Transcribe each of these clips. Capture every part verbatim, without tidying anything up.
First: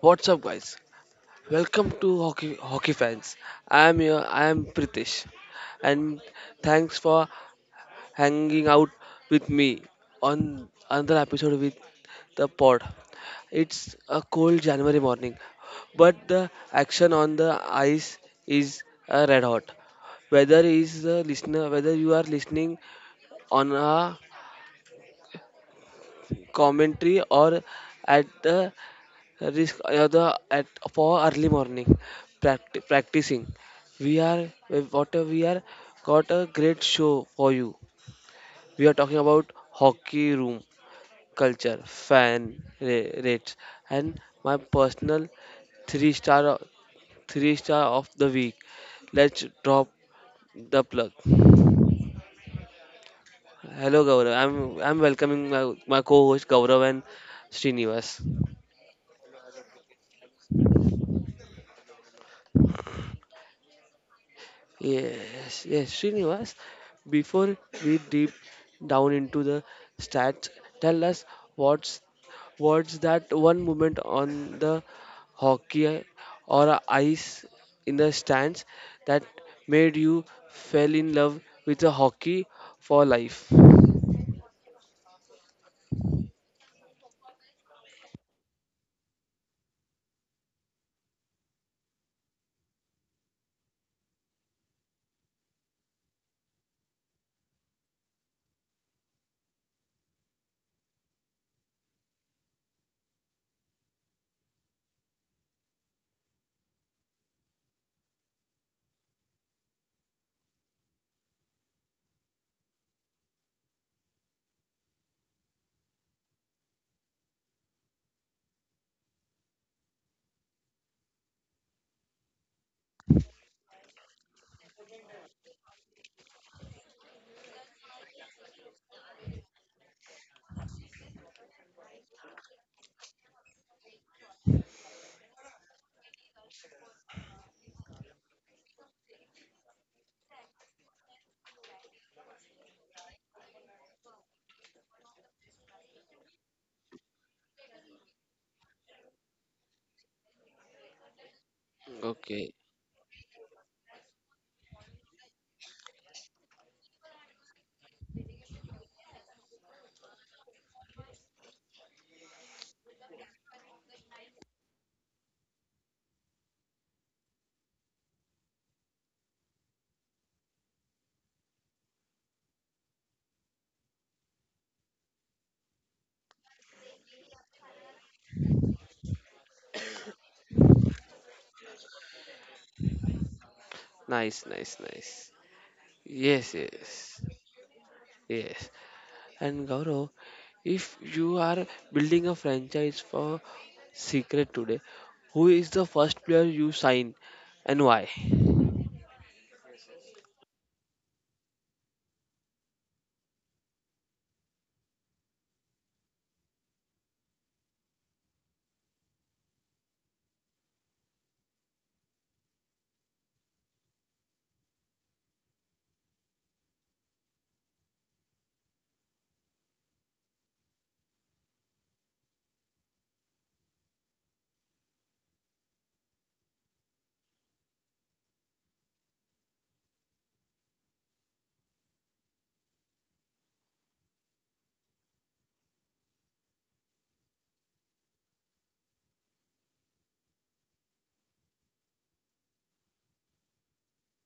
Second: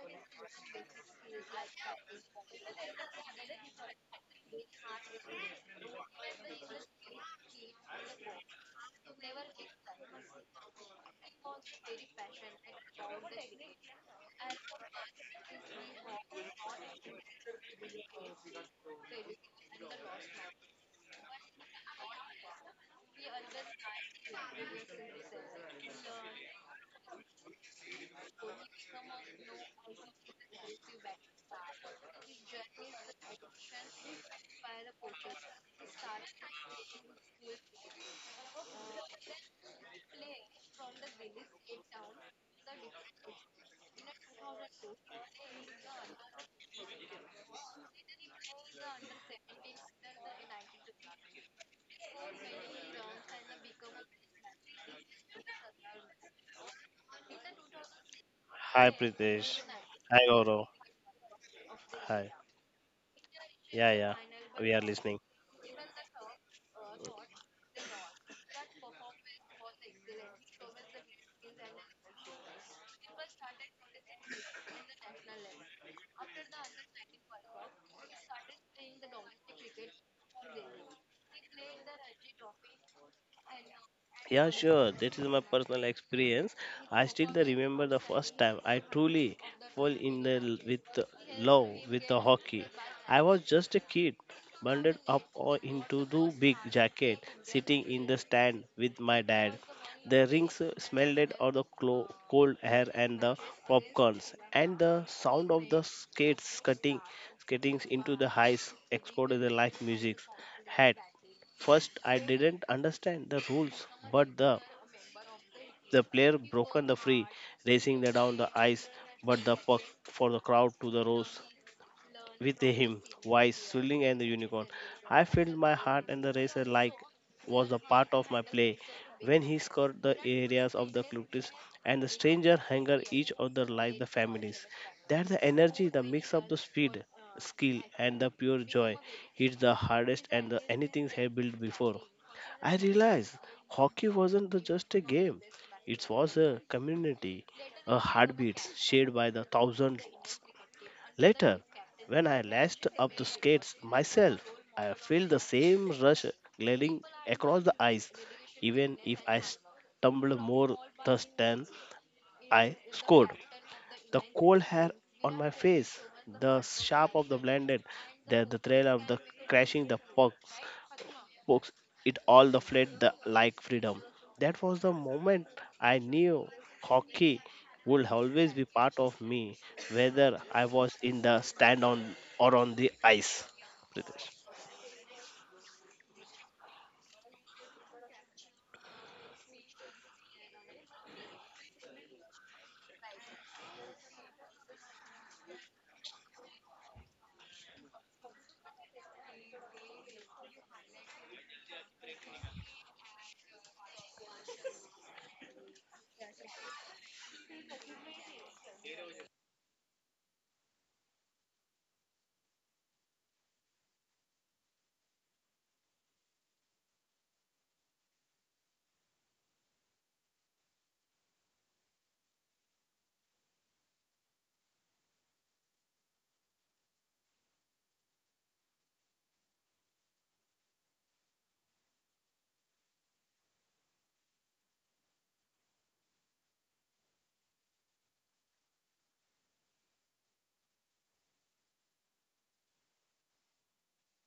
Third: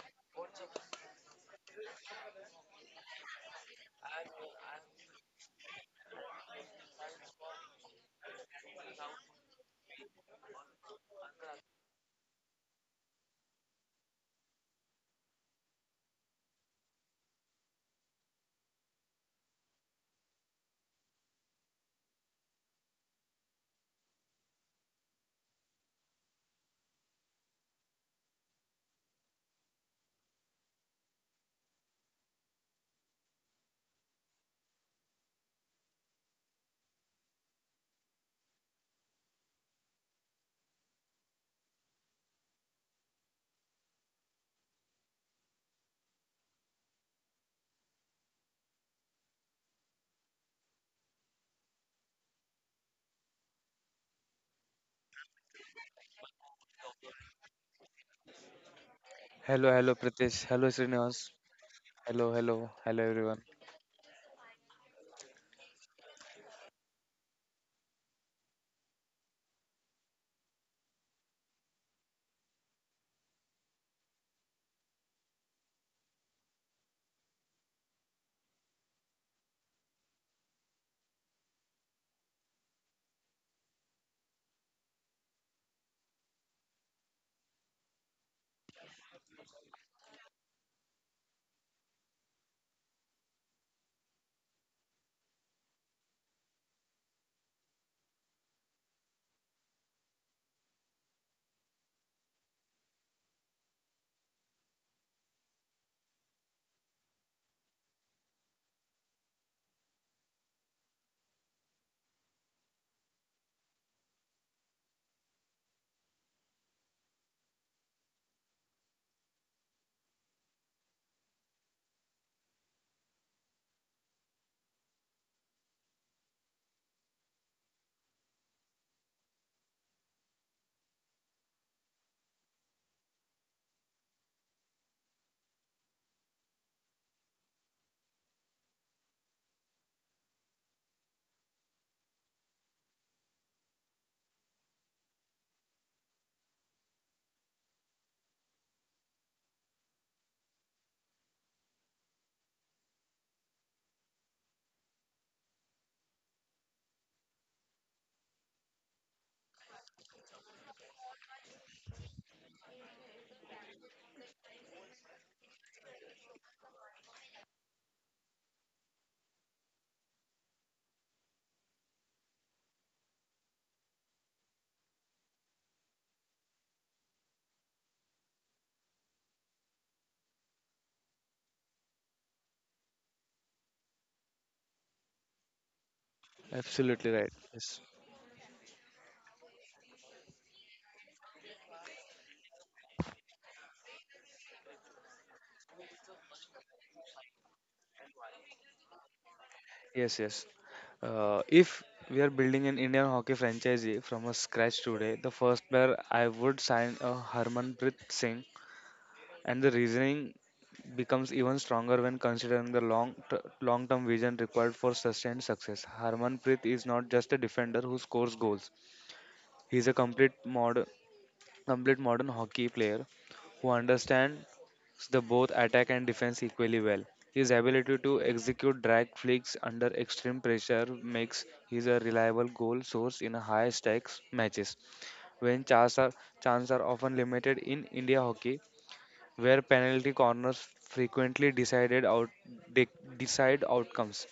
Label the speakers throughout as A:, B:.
A: what's up, guys? Welcome to Hockey Hockey Fans. I am here. I am Pritesh, and thanks for hanging out with me on another episode with the pod. It's a cold January morning, but the action on the ice is uh, red hot. Whether is the listener, whether you are listening on a commentary or at the risk other at for early morning practi- practicing, we are uh, what uh, we are got a great show for you. We are talking about hockey room culture fan ra- rates and my personal three star o- three star of the week. Let's drop the plug. Hello, Gaurav. I'm i'm welcoming my, my co-host Gaurav and Srinivas.
B: Hi Pritesh.
C: Hello, hello,
B: Hi
C: Pritesh.
B: Gaurav.
C: Hello, Srinivas.
B: Hi.
C: Hello, hello, hello, everyone.
B: Yeah, yeah. We are listening.
A: Yes, yes, Srinivas. Before we deep down into the stats, tell us what's what's that one moment on the hockey or ice in the stands that made you fell in love with the hockey for life.
B: Yeah, sure. That is my personal experience. I still the remember the first time I truly fall in the l- with the love with the hockey. I was just a kid, bundled up o- into the big jacket, sitting in the stand with my dad. The rings uh, smelled of the clo- cold air and the popcorns, and the sound of the skates cutting, skating into the ice exploded like music. First, I didn't understand the rules, but the the player broken the free, racing the down the ice, but the puck for the crowd to the rows with a hymn, wise, swirling, and the unicorn. I felt my heart and the racer like was a part of my play. When he scored the areas of the Clutis and the stranger hanger each other like the families. That the energy, the mix of the speed, skill, and the pure joy hits the hardest and the anything I built before. I realized hockey wasn't the- just a game. It was a community, a heartbeat shared by the thousands. Later, when I
A: Okay,
B: lashed up the skates myself, I felt the same rush gliding across the ice, even if I stumbled more thus than I scored. The cold hair on my face, the sharp of the blinded, the, the thrill of the crashing the puck, books it all the fled the like freedom. That was the moment I knew hockey would always be part of me, whether I was in the stand on or on the ice, Pritesh.
A: nice, nice, nice. Yes,
C: Absolutely
A: yes,
C: right. Yes.
A: yes. And Gaurav, if you are building a franchise for Secret today, who is the first player you sign and why?
C: Yes, yes. Uh, if we are building an Indian hockey franchise from a scratch today, the first player I would sign a Harmanpreet Singh, and the reasoning becomes even stronger when considering the long t- long-term vision required for sustained success. Harmanpreet is not just a defender who scores goals; he is a complete mod complete modern hockey player who understands the both attack and defense equally well. His ability to execute drag flicks under extreme pressure makes him a reliable goal source in high stakes matches. When chances are, chances are often limited in India hockey, where penalty corners frequently decided out de- decide outcomes.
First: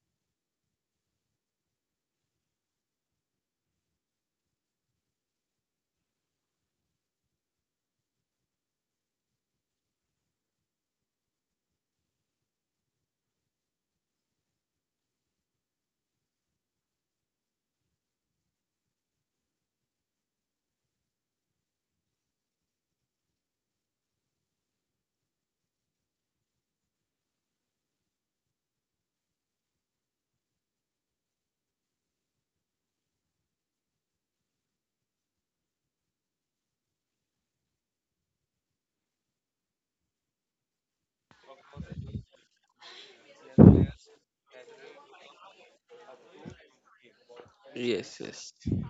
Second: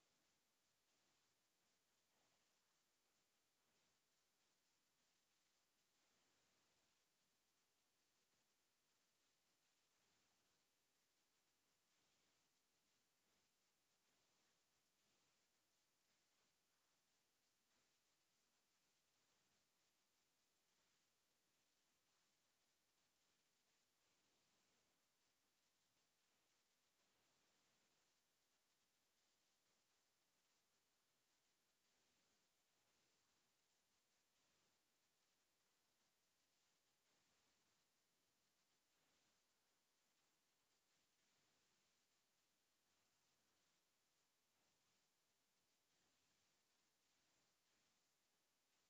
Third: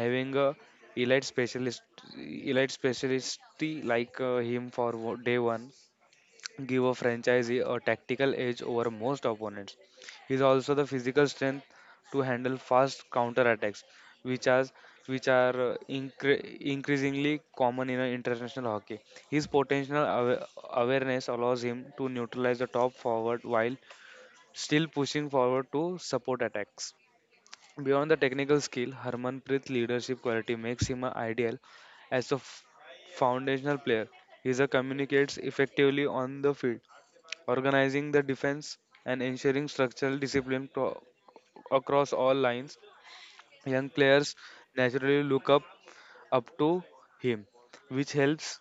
C: Having a elite specialist elite specialist like uh, him for wo- day one give a franchisee a tactical edge over most opponents. He is also the physical strength to handle fast counterattacks, which are which are uh, incre- increasingly common in uh, international hockey. His potential awa- awareness allows him to neutralize the top forward while still pushing forward to support attacks. Beyond the technical skill, Harmanpreet's leadership quality makes him uh, ideal as a f- foundational player. He is a communicates effectively on the field organizing the defense and ensuring structural discipline pro- across all lines. Young players naturally look up up to him,
A: Yes,
C: which
A: yes.
C: helps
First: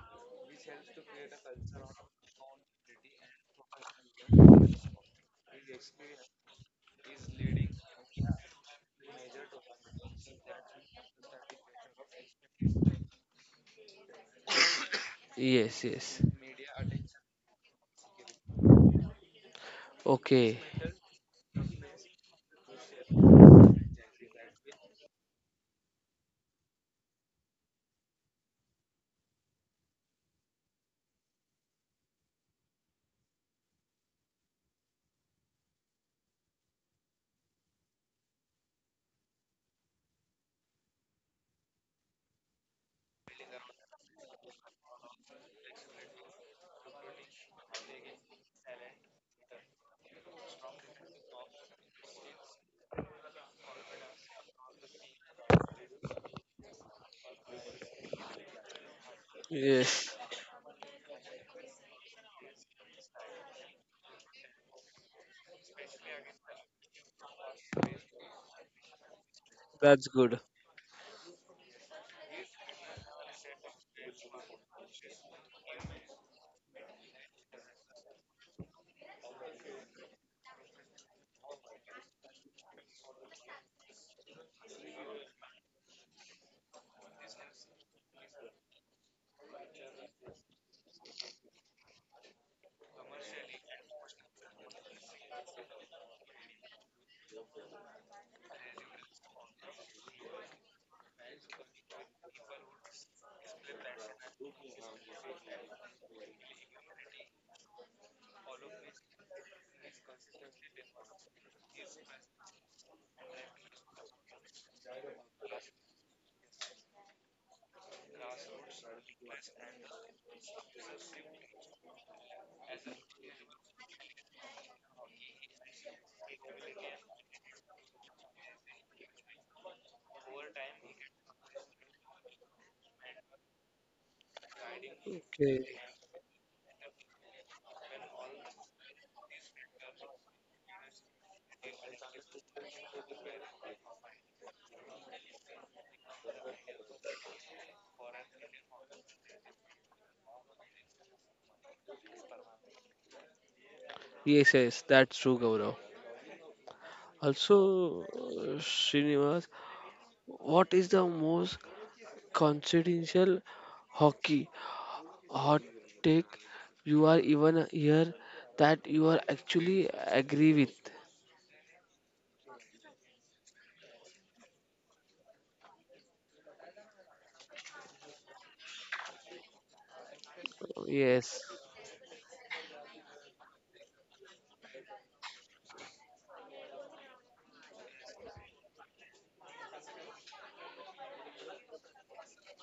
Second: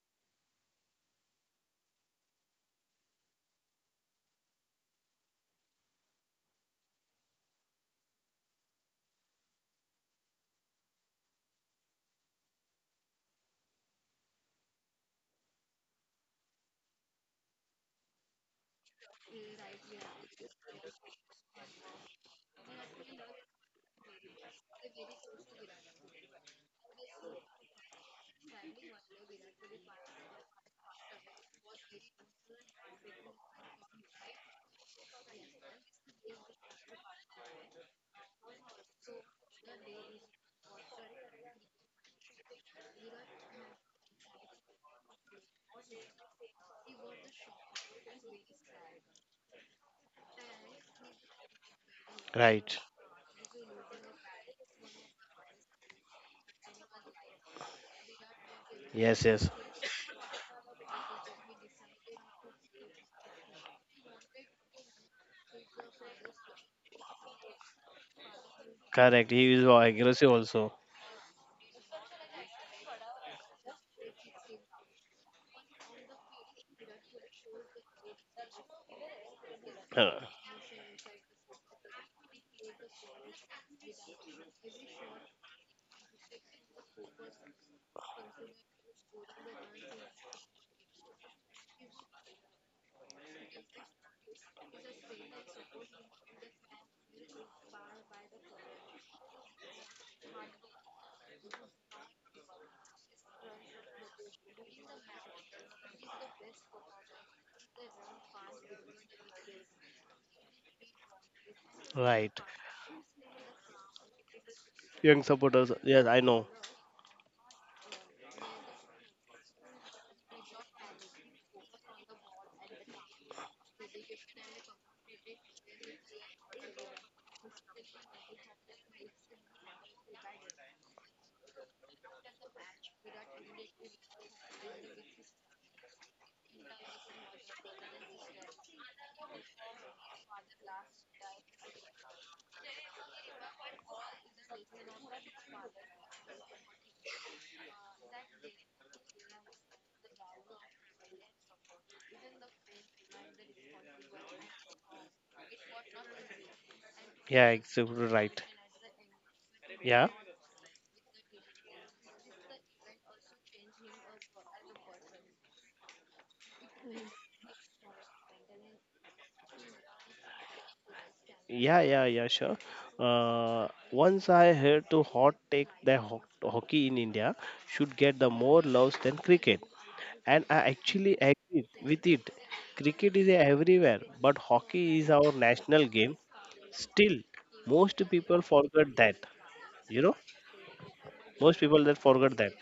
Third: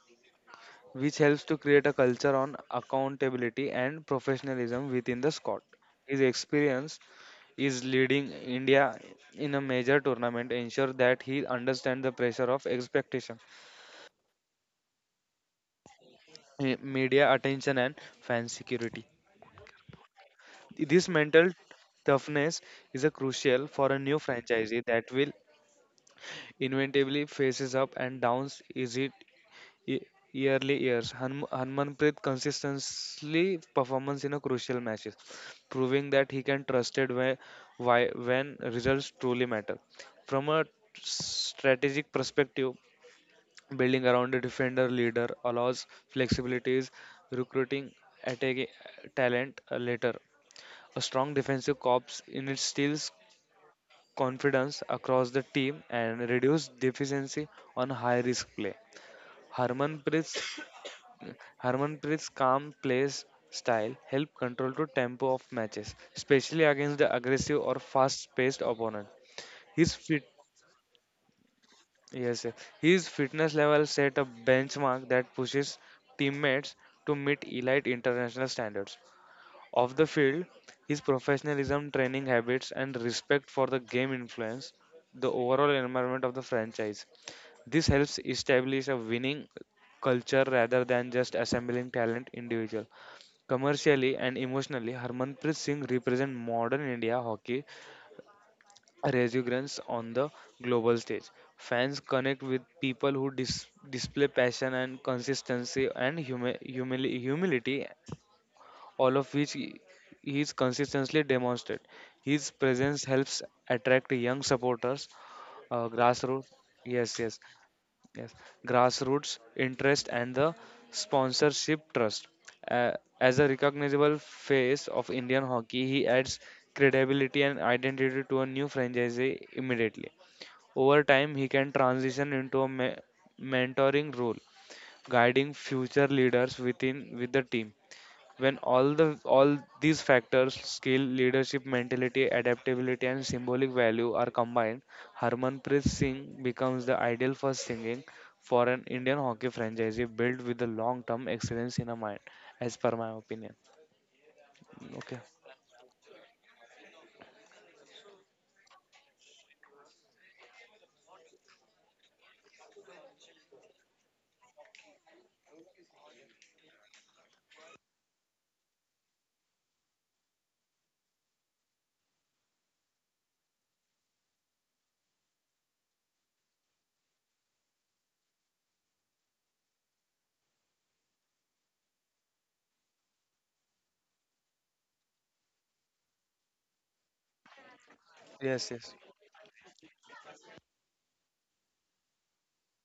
C: which helps to create a culture on accountability and professionalism within the squad. His experience is leading India in a major tournament ensure that he understands the pressure of expectation,
A: Yes, yes.
C: eh, media attention and fan security.
A: Okay.
C: This mental toughness is a crucial for a new franchisee that will inevitably faces up and downs is it ye- yearly years. Han- Harmanpreet consistently performance in a crucial matches, proving that he can trusted whe- why when results truly matter. From a strategic perspective, building around a defender leader allows flexibilities, recruiting attacking talent later a strong defensive corps instills
B: Right.
C: confidence across the team and reduces deficiency on high risk play.
B: Yes, yes.
C: Harmanpreet's
A: Yes,
C: Harmanpreet's calm plays style help control the tempo of matches, especially against the aggressive or fast-paced opponent.
B: Correct, he is
C: His fit,
A: that's
B: aggressive
A: good.
B: also.
C: yes, yes, his fitness level set a benchmark that pushes teammates to meet elite international standards. Off the
B: Uh,
C: field, his professionalism, training habits, and respect for the game influence the overall environment of the franchise. This helps establish a winning culture rather than just assembling talent individual. Commercially and emotionally, Harmanpreet Singh represents modern India hockey resurgence on the global stage. Fans connect with people who dis- display passion and consistency and humi- humili- humility all of which he he is consistently demonstrated. His
B: right
C: presence helps attract young supporters,
B: Young
C: uh,
B: supporters, yes,
C: grassroots,
B: I know.
C: yes, yes, yes, grassroots interest and the sponsorship trust. Uh, as a recognizable face of Indian hockey, he adds credibility and identity to a new franchise immediately. Over time, he can transition into a me- mentoring role, guiding
A: Okay.
C: future leaders within with the team. When all the all these factors, skill, leadership, mentality, adaptability, and symbolic value are combined, Harmanpreet Singh becomes the ideal first singing for an Indian hockey franchise built with the long-term excellence in a mind, as per my opinion.
A: Yes, yes,
C: Okay.
A: that's true, Gaurav.
B: Yeah, exactly
A: Also,
B: right.
A: uh, Srinivas,
B: Yeah.
A: what is the most confidential hockey hot take you are even here that you are actually agree with?
B: Yeah, yeah, yeah, sure. Uh, once I heard to hot take that ho- hockey in India should get the more loves than cricket, and I actually
A: Yes,
B: agree with it. Cricket is everywhere, but hockey is our national game. Still, most people
C: Yes. Yes.
B: forget that. You know, most people that forget that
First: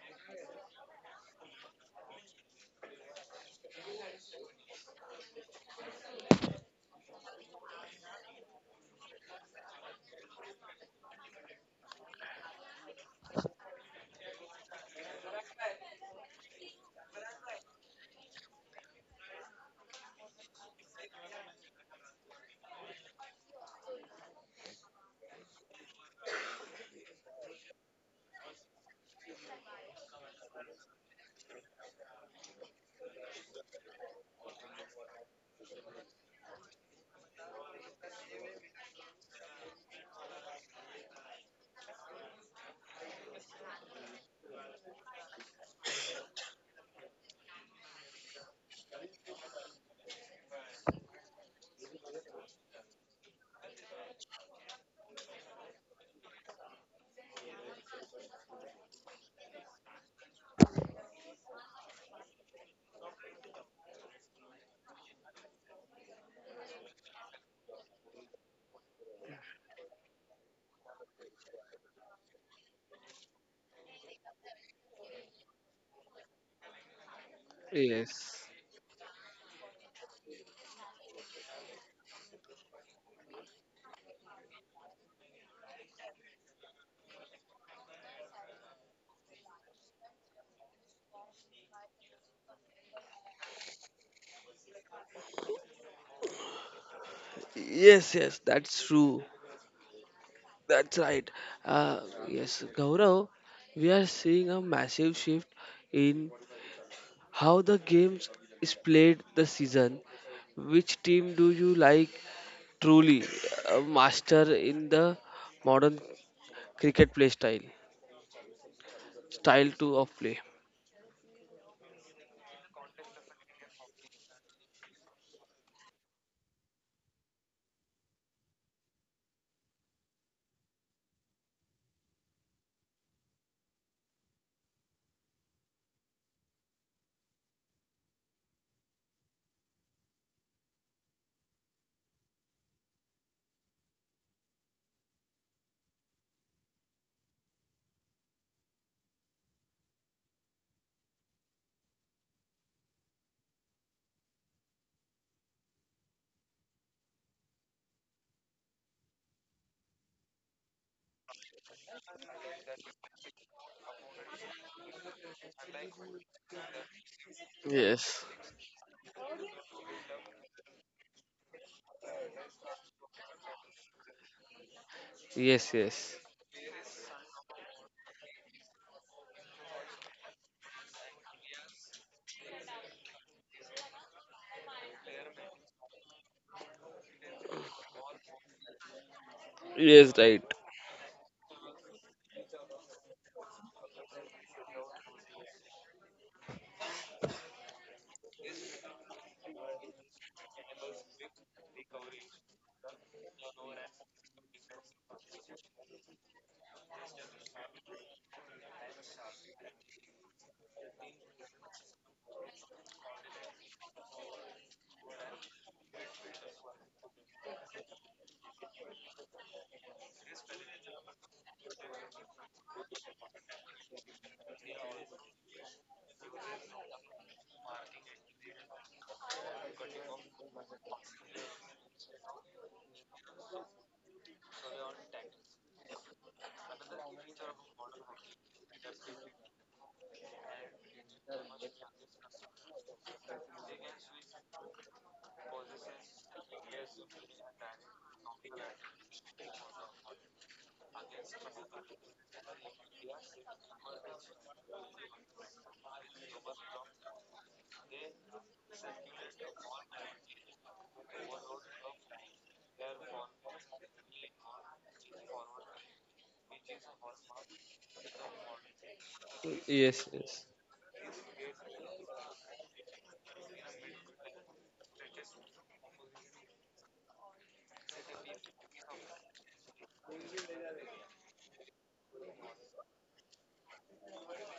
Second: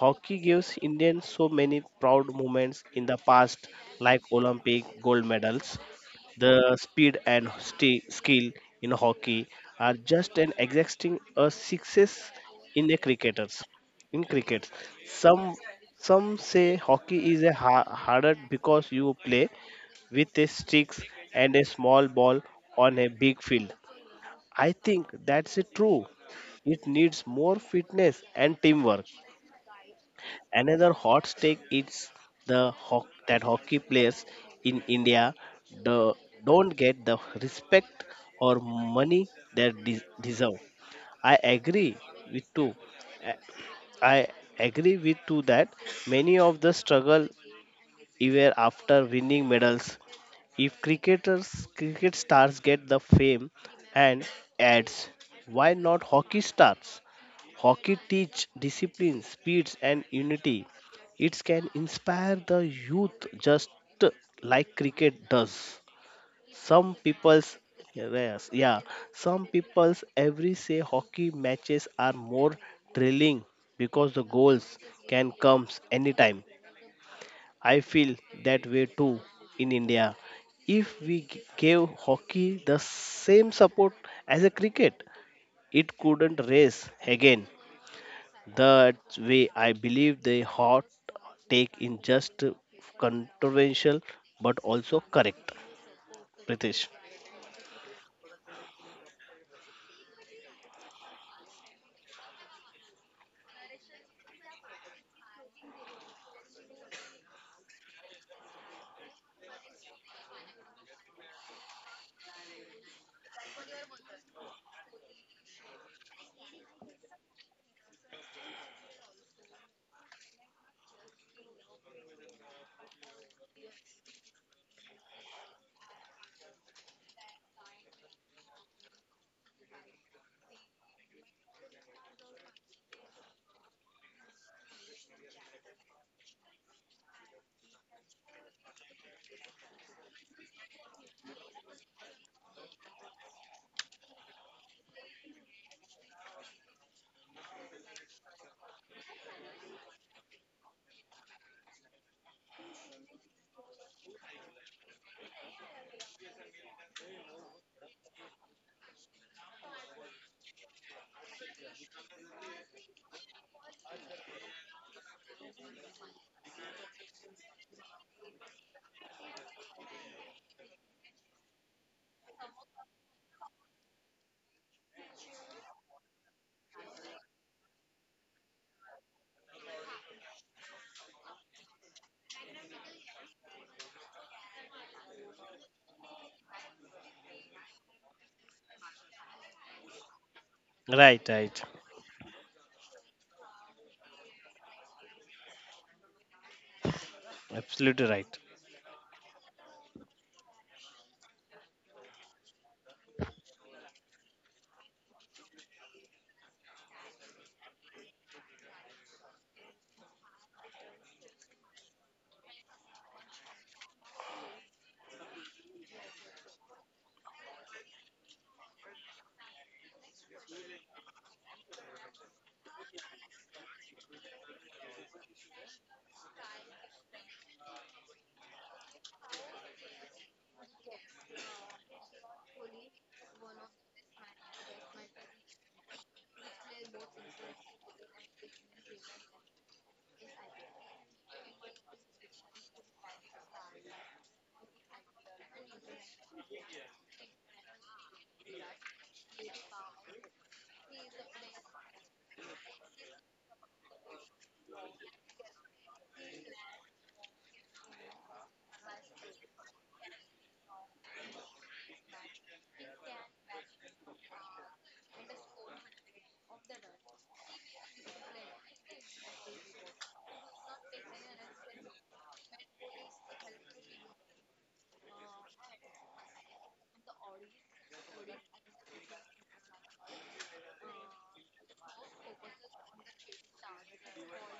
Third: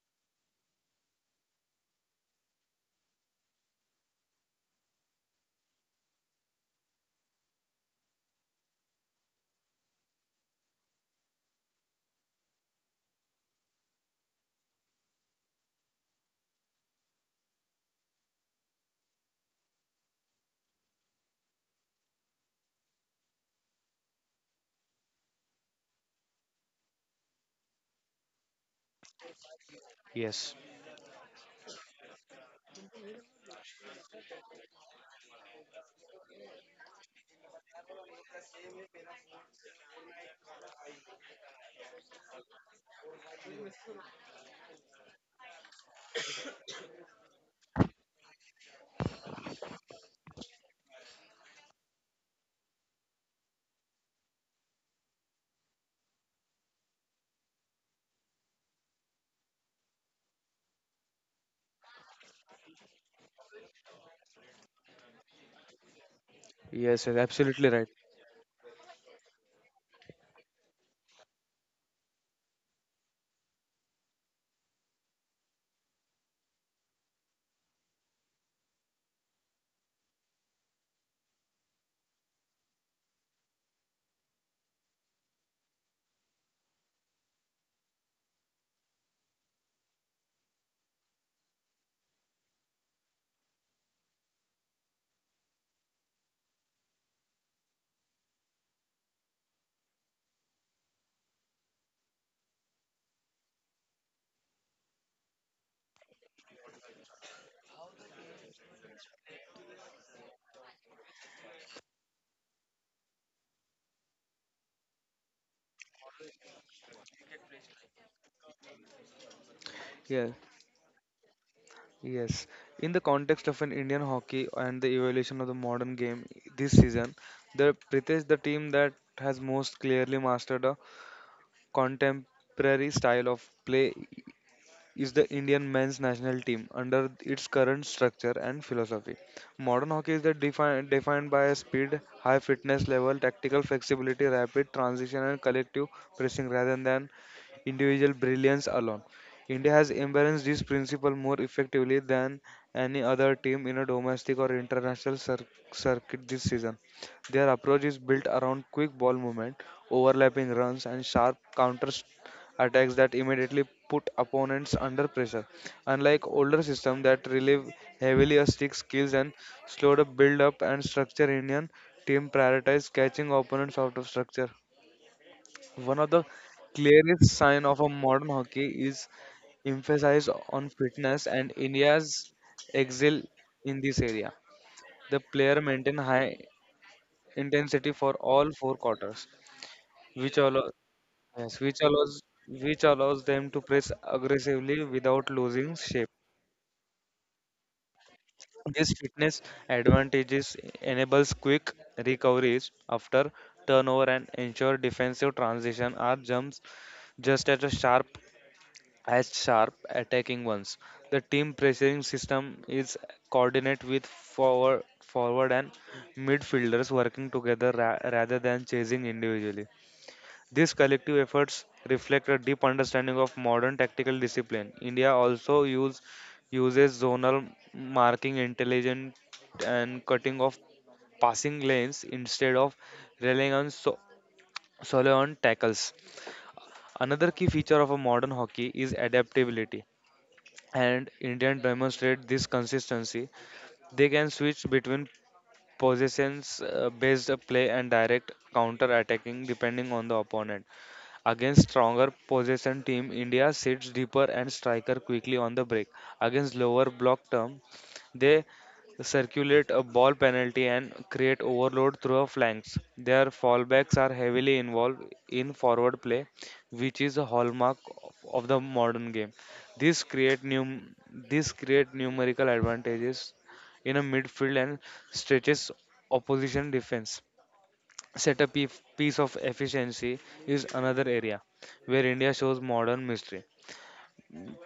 B: hockey gives Indians so many proud moments in the past, like Olympic gold medals the speed and sti- skill in hockey are just an exacting a success in a cricketers. In cricket, some some say hockey is a ha- harder because you play with a sticks and a small ball on a big field. I think that's a true. It needs more fitness and teamwork.
C: Yes.
B: Another hot take is the ho- that hockey players in India do- don't get the respect or money they de- deserve. I agree with too. I I agree with too that many of the struggle even after winning medals. If cricketers, cricket stars get the fame and ads, why not hockey stars? Hockey teach discipline, speeds, and unity. It can inspire the youth just like cricket does. Some
C: Yes, yes,
B: people's,
C: absolutely right.
B: yes, yeah, some people's every say hockey matches are more thrilling because the goals can come anytime. I feel
A: yes,
B: that way too in India. If we g- gave hockey the same support as a cricket, it couldn't race again. That's way I believe the hot take in just controversial but also correct. Pritesh.
A: yes, yes, that's true. That's right. Uh, yes, Gaurav, we are seeing a massive shift in how the games is played the season. Which team do you like truly a master in the modern cricket play style? Style to of play.
C: Yes, yes. In the context of an Indian hockey and the evolution of the modern game this season, the Pritesh, the team that has most clearly mastered a contemporary style of play is the Indian men's national team under its current structure and philosophy. Modern hockey is the defined, defined by speed, high fitness level, tactical flexibility, rapid transition, and collective pressing rather than individual brilliance alone. India has embraced this principle more effectively than any other team in a domestic or international cir- circuit this season. Their approach is built around quick ball movement, overlapping runs, and sharp counter attacks that immediately put opponents under pressure. Unlike older systems that relieve
A: Yes,
C: heavily on stick skills and slow the build up and structure, Indian team prioritize catching opponents out of structure.
A: yes,
C: One of
A: yes,
C: the clearest sign of a modern hockey is emphasize on fitness and India's excel in this area. The player maintain high intensity for all four quarters,
A: yes,
C: which
A: right.
C: allo-
B: Right,
C: yes,
B: right.
C: which allows which allows them to press aggressively without losing shape.
B: Absolutely right.
C: This fitness advantages enables quick recoveries after turnover and ensure defensive transition or jumps just as sharp as sharp attacking ones. The team pressing system is coordinate with forward forward and midfielders working together ra- rather than chasing individually. These collective efforts reflect a deep understanding of modern tactical discipline. India also use, uses zonal marking, intelligent and cutting of passing lanes instead of relying on so- solely on tackles. Another key feature of a modern hockey is adaptability, and Indians demonstrate this consistency. They can switch between possessions uh, based play and direct counter attacking depending on the opponent. Against stronger possession team, India sits deeper and striker quickly on the break. Against lower block term, they circulate a ball penalty and create overload through a flanks. Their fallbacks are heavily involved in forward play, which is a hallmark of of the modern game. This
A: Yes,
C: create
A: yes.
C: num- this create numerical advantages in a midfield and stretches opposition defense set a piece of efficiency is another area where India shows modern mystery.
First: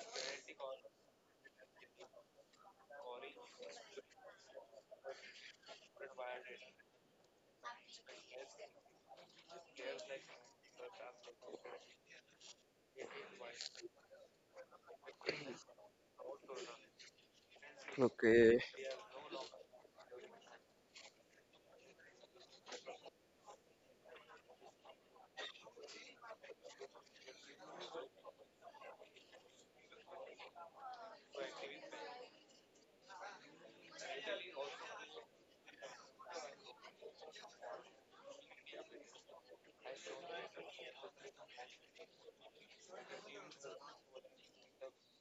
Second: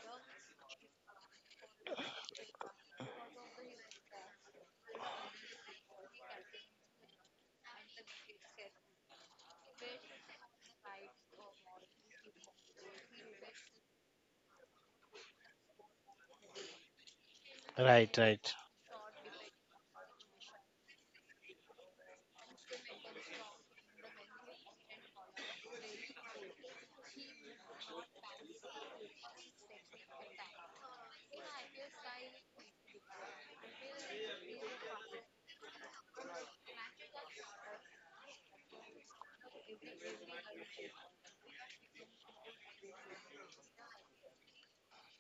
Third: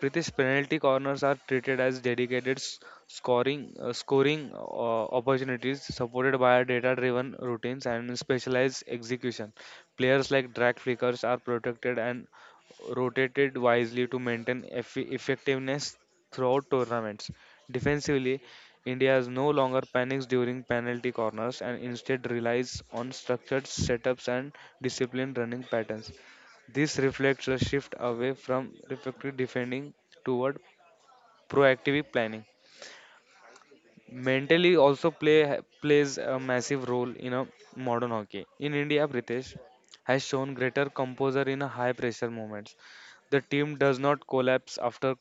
C: Pritish penalty corners are treated as dedicated s- scoring uh, scoring uh, opportunities supported by data-driven routines and specialized execution. Players like drag flickers are protected and rotated wisely to maintain eff- effectiveness throughout tournaments.
B: Right,
C: Defensively,
B: right,
A: Okay.
C: India is no longer panics during penalty corners and instead relies on structured setups and disciplined running patterns. This reflects a shift away from reflective defending toward proactive planning. Mentally also play plays a massive role in a modern hockey. In India, Pritesh has shown greater composure in a high pressure moments. The team does not collapse after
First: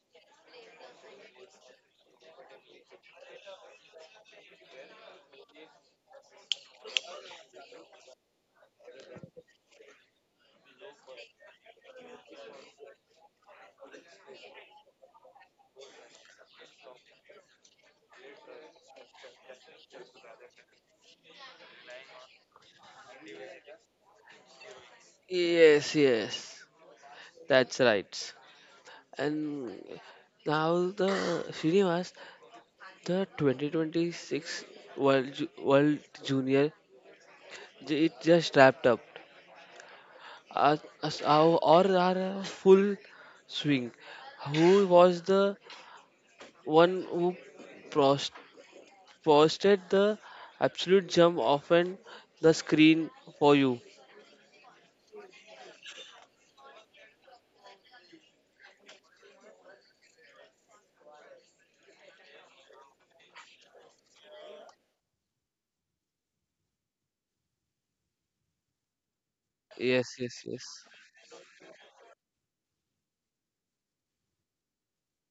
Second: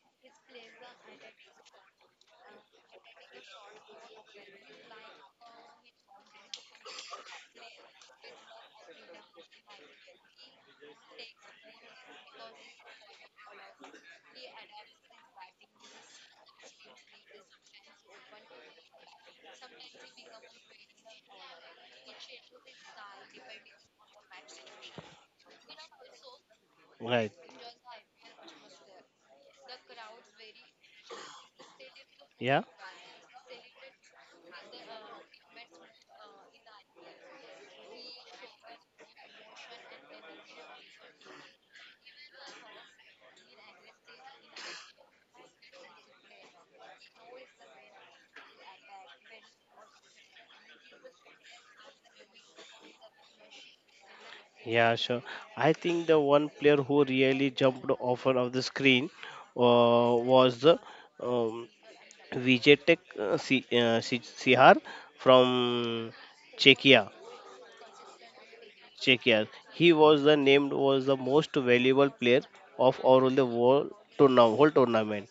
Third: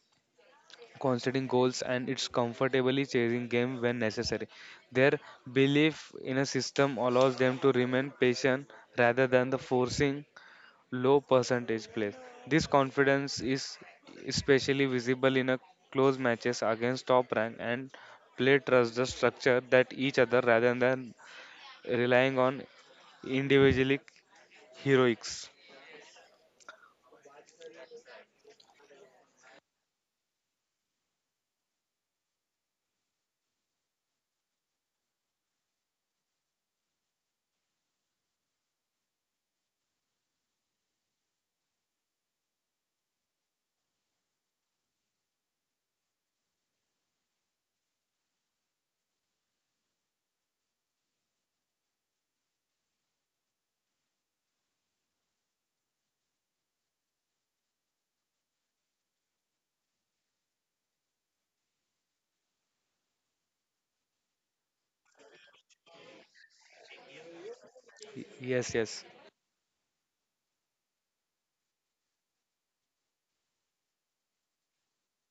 C: conceding goals and it's comfortably chasing game when necessary. Their belief in a system allows them to remain patient rather than the forcing low percentage plays. This confidence is especially visible in a close matches against top rank and play trust the structure that each other rather than relying on individually heroics.
A: Yes, yes.
B: right.
A: That's right. And now the Srinivas,
B: Yeah,
A: the twenty twenty-six World Ju- World Junior, j- it just wrapped up. Our, our, or our full swing. Who was the one who post, posted the absolute jump off and the screen for you?
B: yeah, sure. I think the one player who really jumped off of the screen uh, was the um, Vijay Tech uh, Si- uh, Si- Sihar from Czechia.
C: Yes, yes.
B: Czechia. He
A: Yes,
B: was the
A: yes, yes.
B: named was the most valuable player of all the world tournament, whole tournament.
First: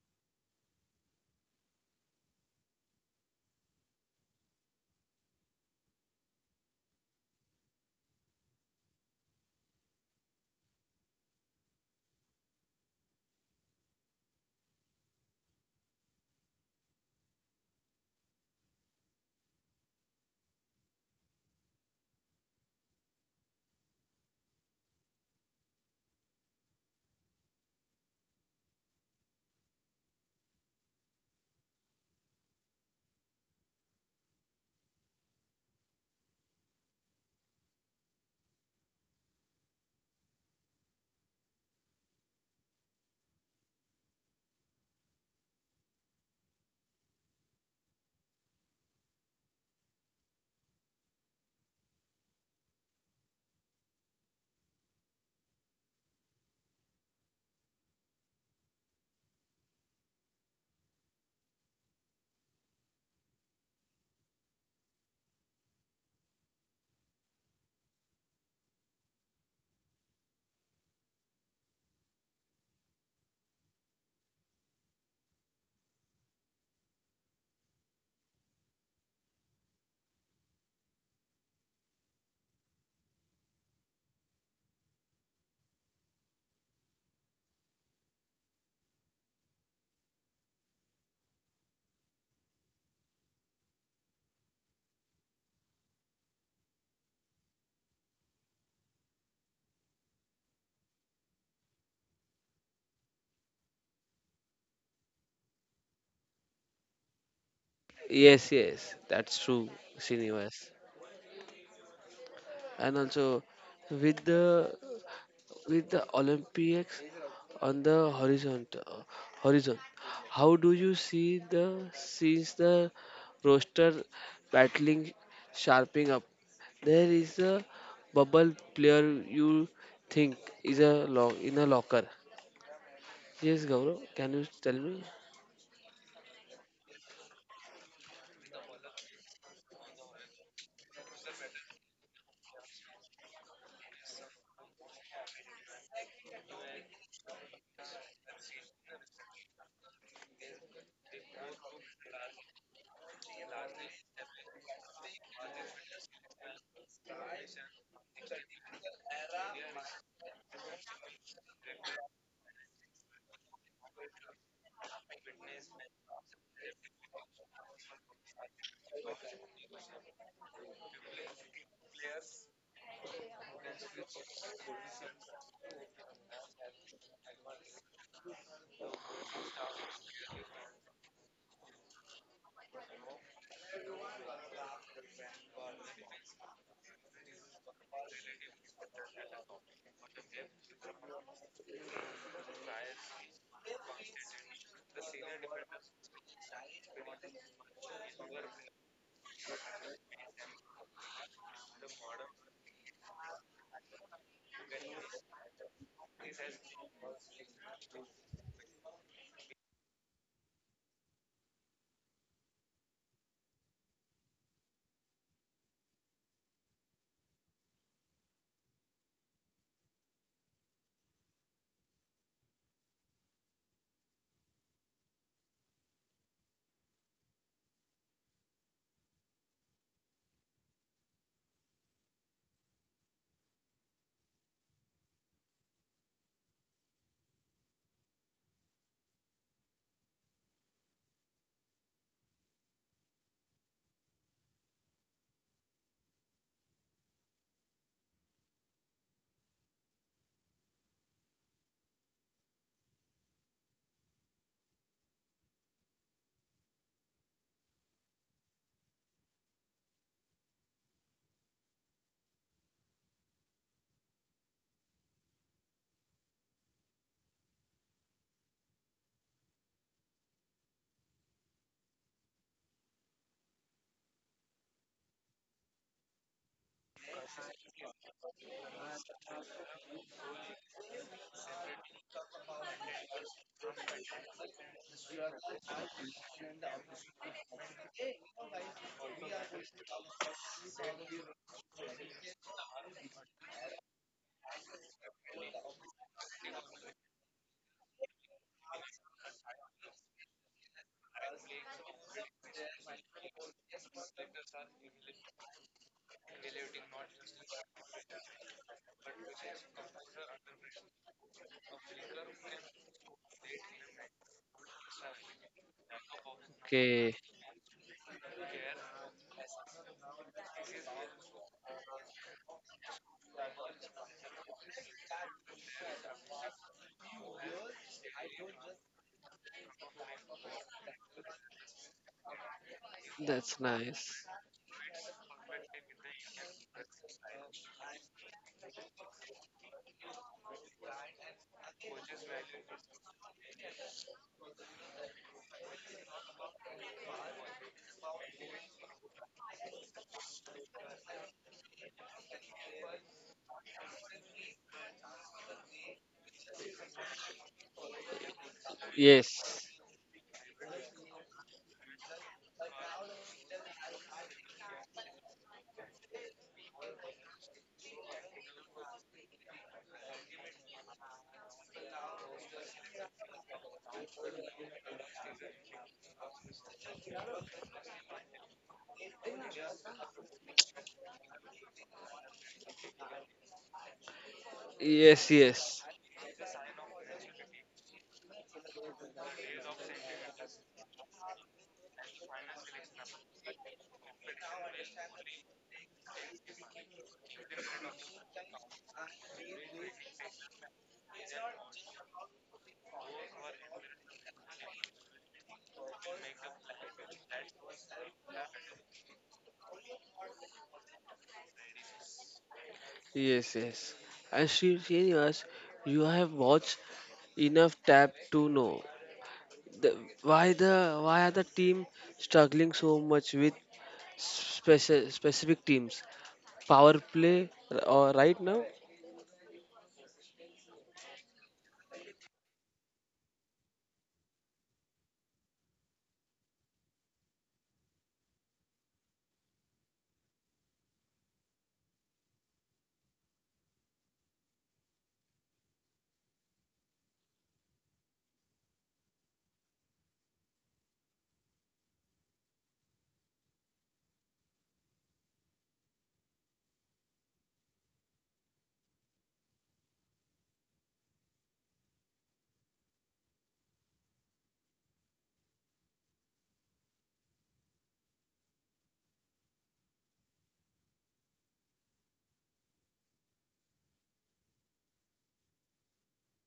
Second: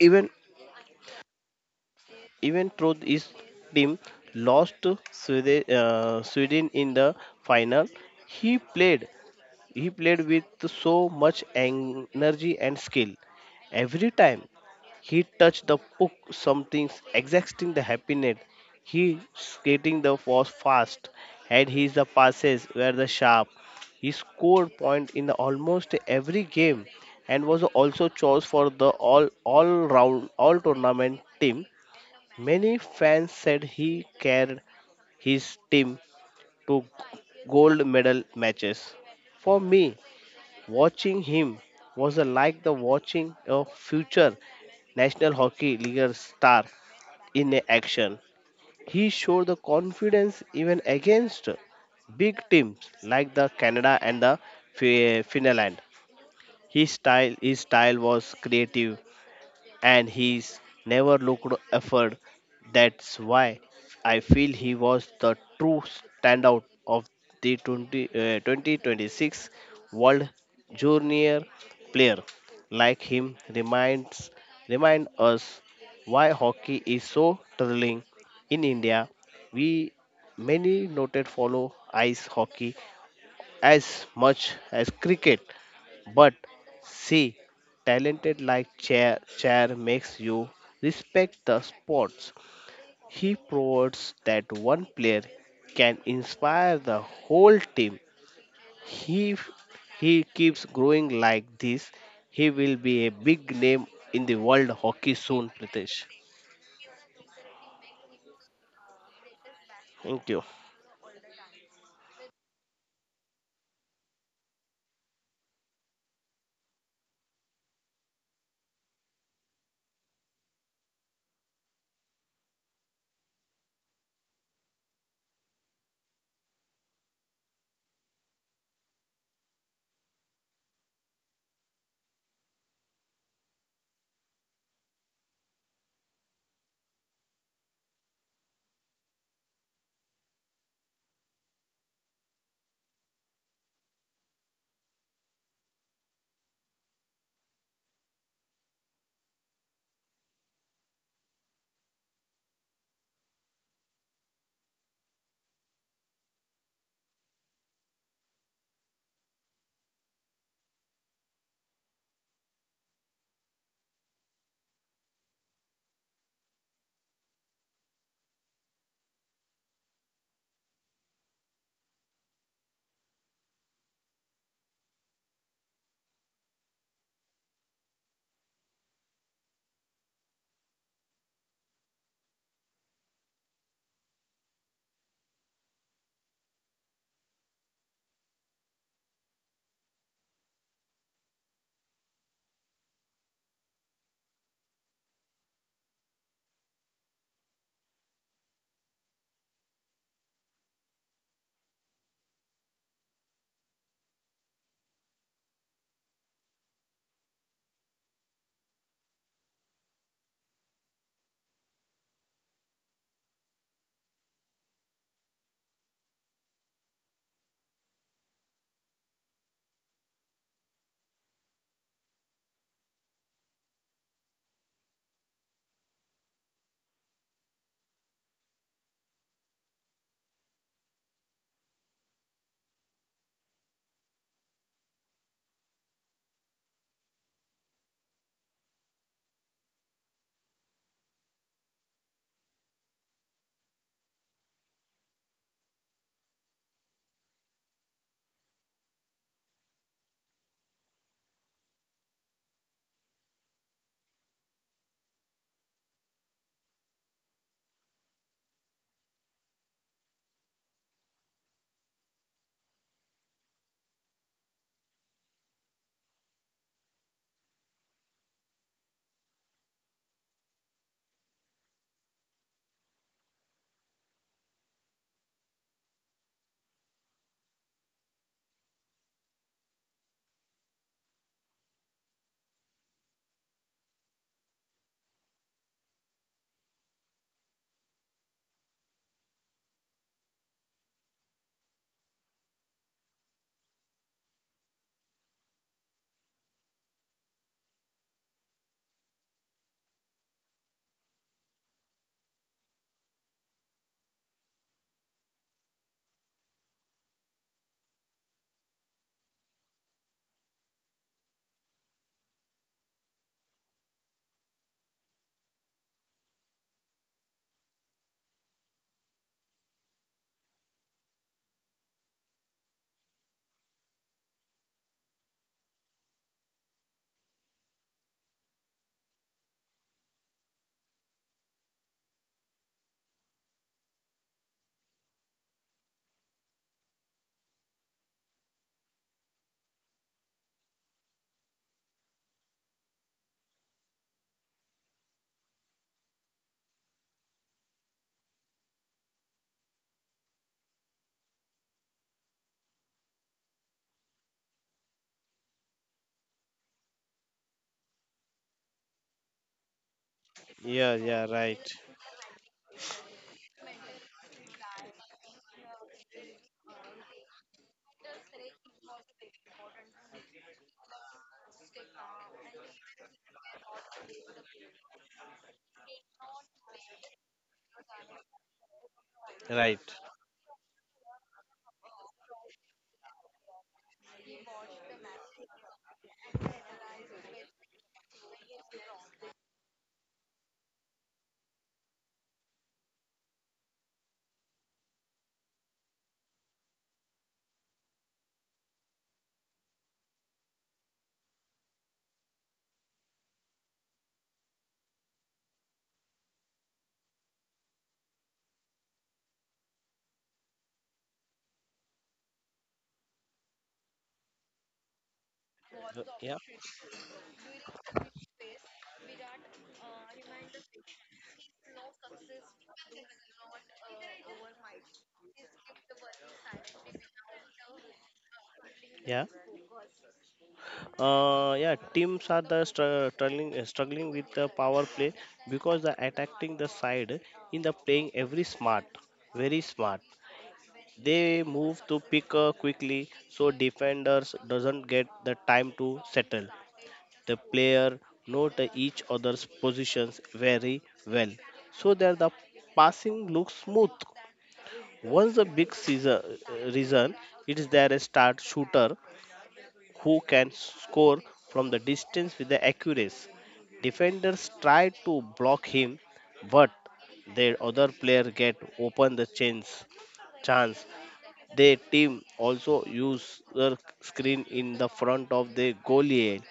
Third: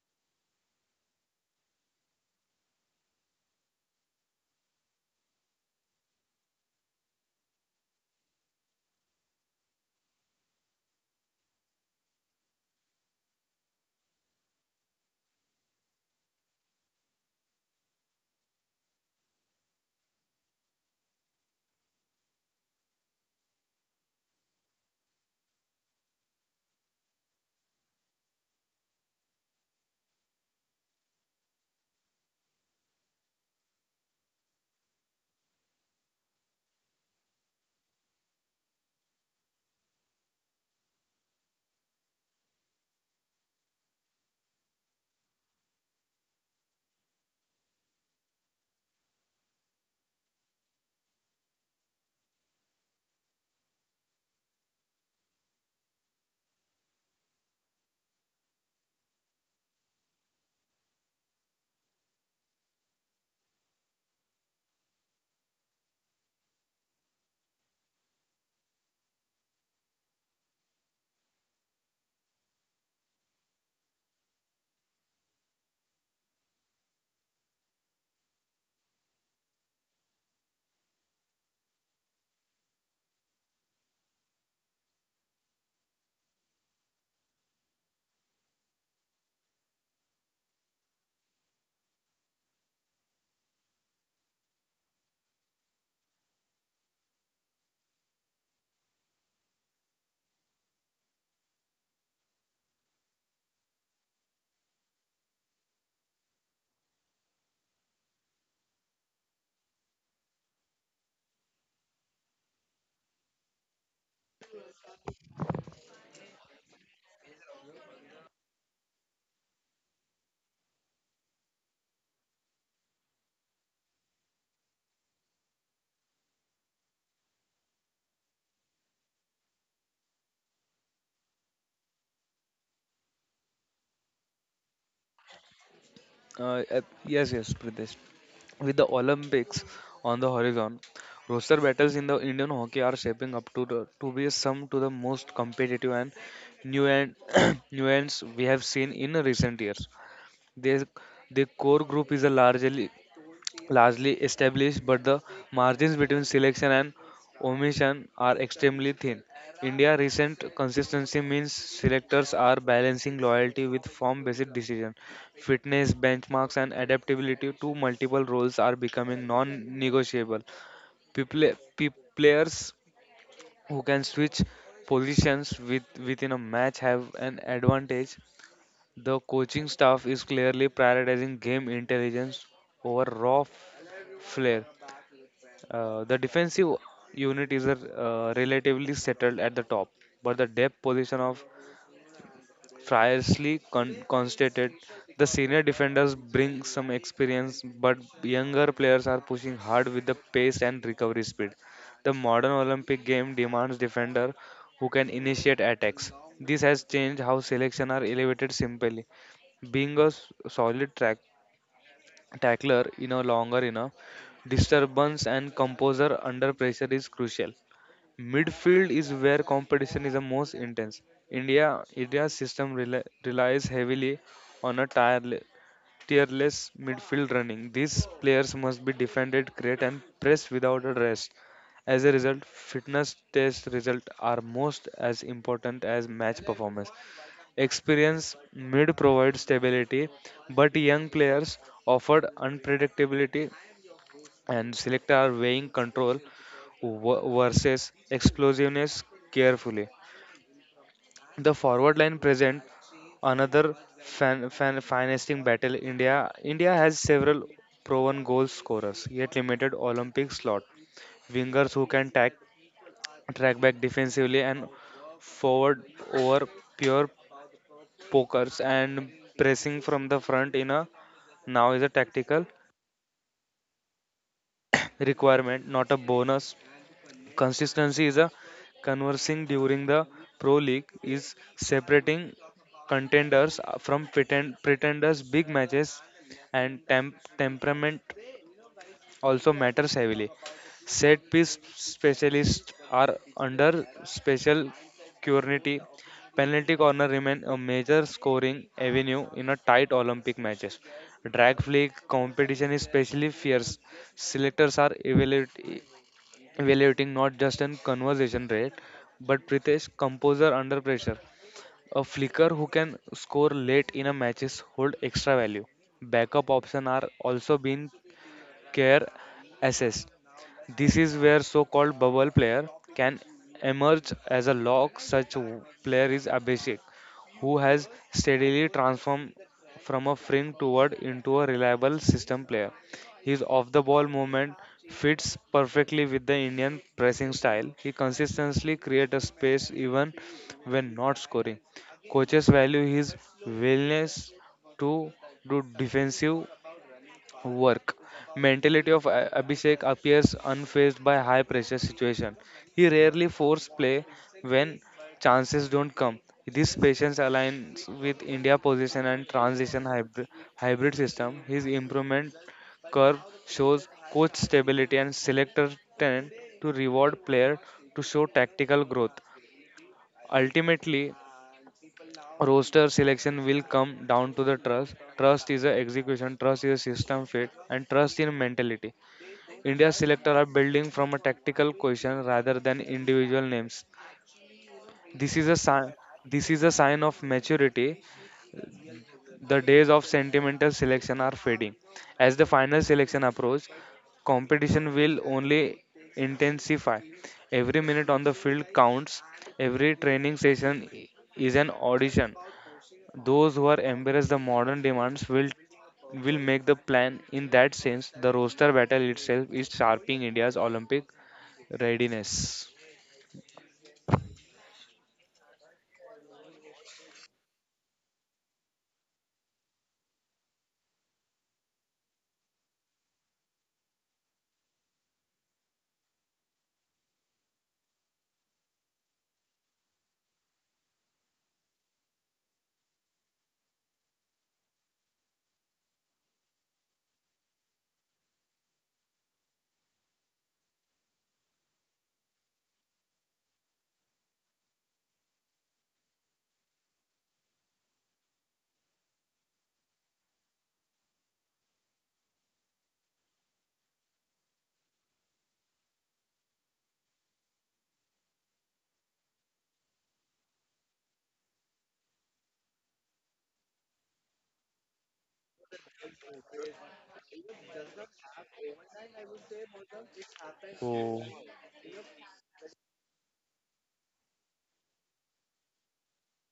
B: Even even though his team lost to Sweden, uh, Sweden in the final, he played He played with so much en- energy and skill. Every time he touched the puck, something exacting the happy net. He skating the was fast, and his the passes were the sharp. He scored point in the almost every game, and was also chose for the all all round all tournament team. Many fans said he carried his team to gold medal matches. For me, watching him was like the watching a future National Hockey League star in action. He showed the confidence even against big teams like the Canada and the Fi- Finland. His style, his style was creative, and he's never looked effort. That's why I feel he was the true standout of the twenty, uh, twenty twenty-six World Junior player. Like him reminds remind us why hockey is so thrilling in India. We many noted follow ice hockey as much as cricket. But see, talented like Chair, Chair makes you respect the sports. He proves that one player can inspire the whole team. He he keeps growing like this. He will be a big name in the world hockey soon, Pritesh.
A: Yes, yes, that's true,
B: Thank you.
A: Srinivas. And also with the with the Olympics on the horizon, uh, horizon. How do you see the since the roster battling sharpening up? There is a bubble player you think is a lock in a locker. Yes, Gaurav, can you tell me?
C: Uh, uh, yes, yes, Pradesh. With the Olympics on the horizon, roster battles in the Indian hockey are shaping up to the, to be some to the most competitive and new nuance nuance we have seen in recent years. Their, the core group is a largely largely established, but the margins between selection and omission are extremely thin. India recent consistency means selectors are balancing loyalty with form-based decision. Fitness, benchmarks, and adaptability to multiple roles are becoming non-negotiable. People, pe- players who can switch positions with, within a match have an advantage the coaching staff is clearly prioritizing game intelligence over raw flair. Uh, the defensive unit is uh, relatively settled at the top, but the depth position of fiercely con- constated. The senior defenders bring some experience, but younger players are pushing hard with the pace and recovery speed. The modern Olympic game demands defender who can initiate attacks. This has changed how selection are elevated simply being a s- solid track, tackler in a longer enough disturbance and composer under pressure is crucial. Midfield is where competition is the most intense. India India's system rela relies heavily on a tireless, tireless midfield running. These players must be defended, create, and press without a rest. As a result, fitness test results are most as important as match performance. Experience mid provides stability, but young players offered unpredictability and select are weighing control w- versus explosiveness carefully. The forward line present another fan, fan, financing battle. India India has several proven goal scorers, yet limited Olympic slot. Wingers who can tack, track back defensively and forward over pure pokers and pressing from the front in a now is a tactical requirement, not a bonus. Consistency is a conversing during the pro league is separating contenders from pretend, pretenders big matches and temp, temperament also matters heavily. Set piece specialists are under special scrutiny. Penalty corner remain a major scoring avenue in a tight Olympic matches. Drag flick competition is especially fierce. Selectors are evaluate, evaluating not just an conversation rate, but Pritesh composer under pressure. A flicker who can score late in a matches hold extra value. Backup option
A: Okay,
C: are also being care assessed. This is where so-called bubble player can emerge as a lock. Such w- player is Abhishek, who has steadily transformed from a fringe toward into a reliable system player. His
A: that's
C: off-the-ball
A: nice.
C: movement fits perfectly with the Indian pressing style. He consistently creates a space even when not scoring. Coaches value his willingness to do defensive work. Mentality of A- Abhishek appears unfazed by high pressure situation. He rarely force play when chances don't come. This patience aligns with India position and
A: Yes,
C: transition hybrid,
B: Yeah,
C: hybrid
B: yeah,
C: system.
B: right,
C: His improvement curve shows coach stability and selector tend to reward player to show tactical growth. Ultimately, roster selection will come down to the trust. Trust is a execution, trust is a system fit, and trust in mentality.
B: right.
C: India's selectors are building from a tactical question rather than individual names.
A: yes,
C: This is a
A: yes,
C: sign. This is a sign of maturity. The days of sentimental selection are fading. As the final selection approaches, competition will only intensify. Every minute on the field counts. Every training session i- is an audition. Those who are embrace the modern demands will will make the plan in that sense the roster battle itself is sharpening india's olympic Readiness.
A: yes, yes. And Sri Srinivas, you have
B: Yeah.
A: watched enough tap to know the, why the why are the team struggling so much with speci- specific teams power play or right now.
B: Yeah. Uh, yeah, teams are the str- struggling uh, struggling with the power play because the attacking the side in the playing every smart, very smart. They move to pick uh, quickly so defenders doesn't get the time to settle. The player note each other's positions very well so that the passing looks smooth. Once the big season, uh, reason it is there a start shooter who can score from the distance with the accuracy. Defenders try to block him, but their other player get open the chance. Chance.
C: Oh.
B: Their team also use their screen in the front of the goalie,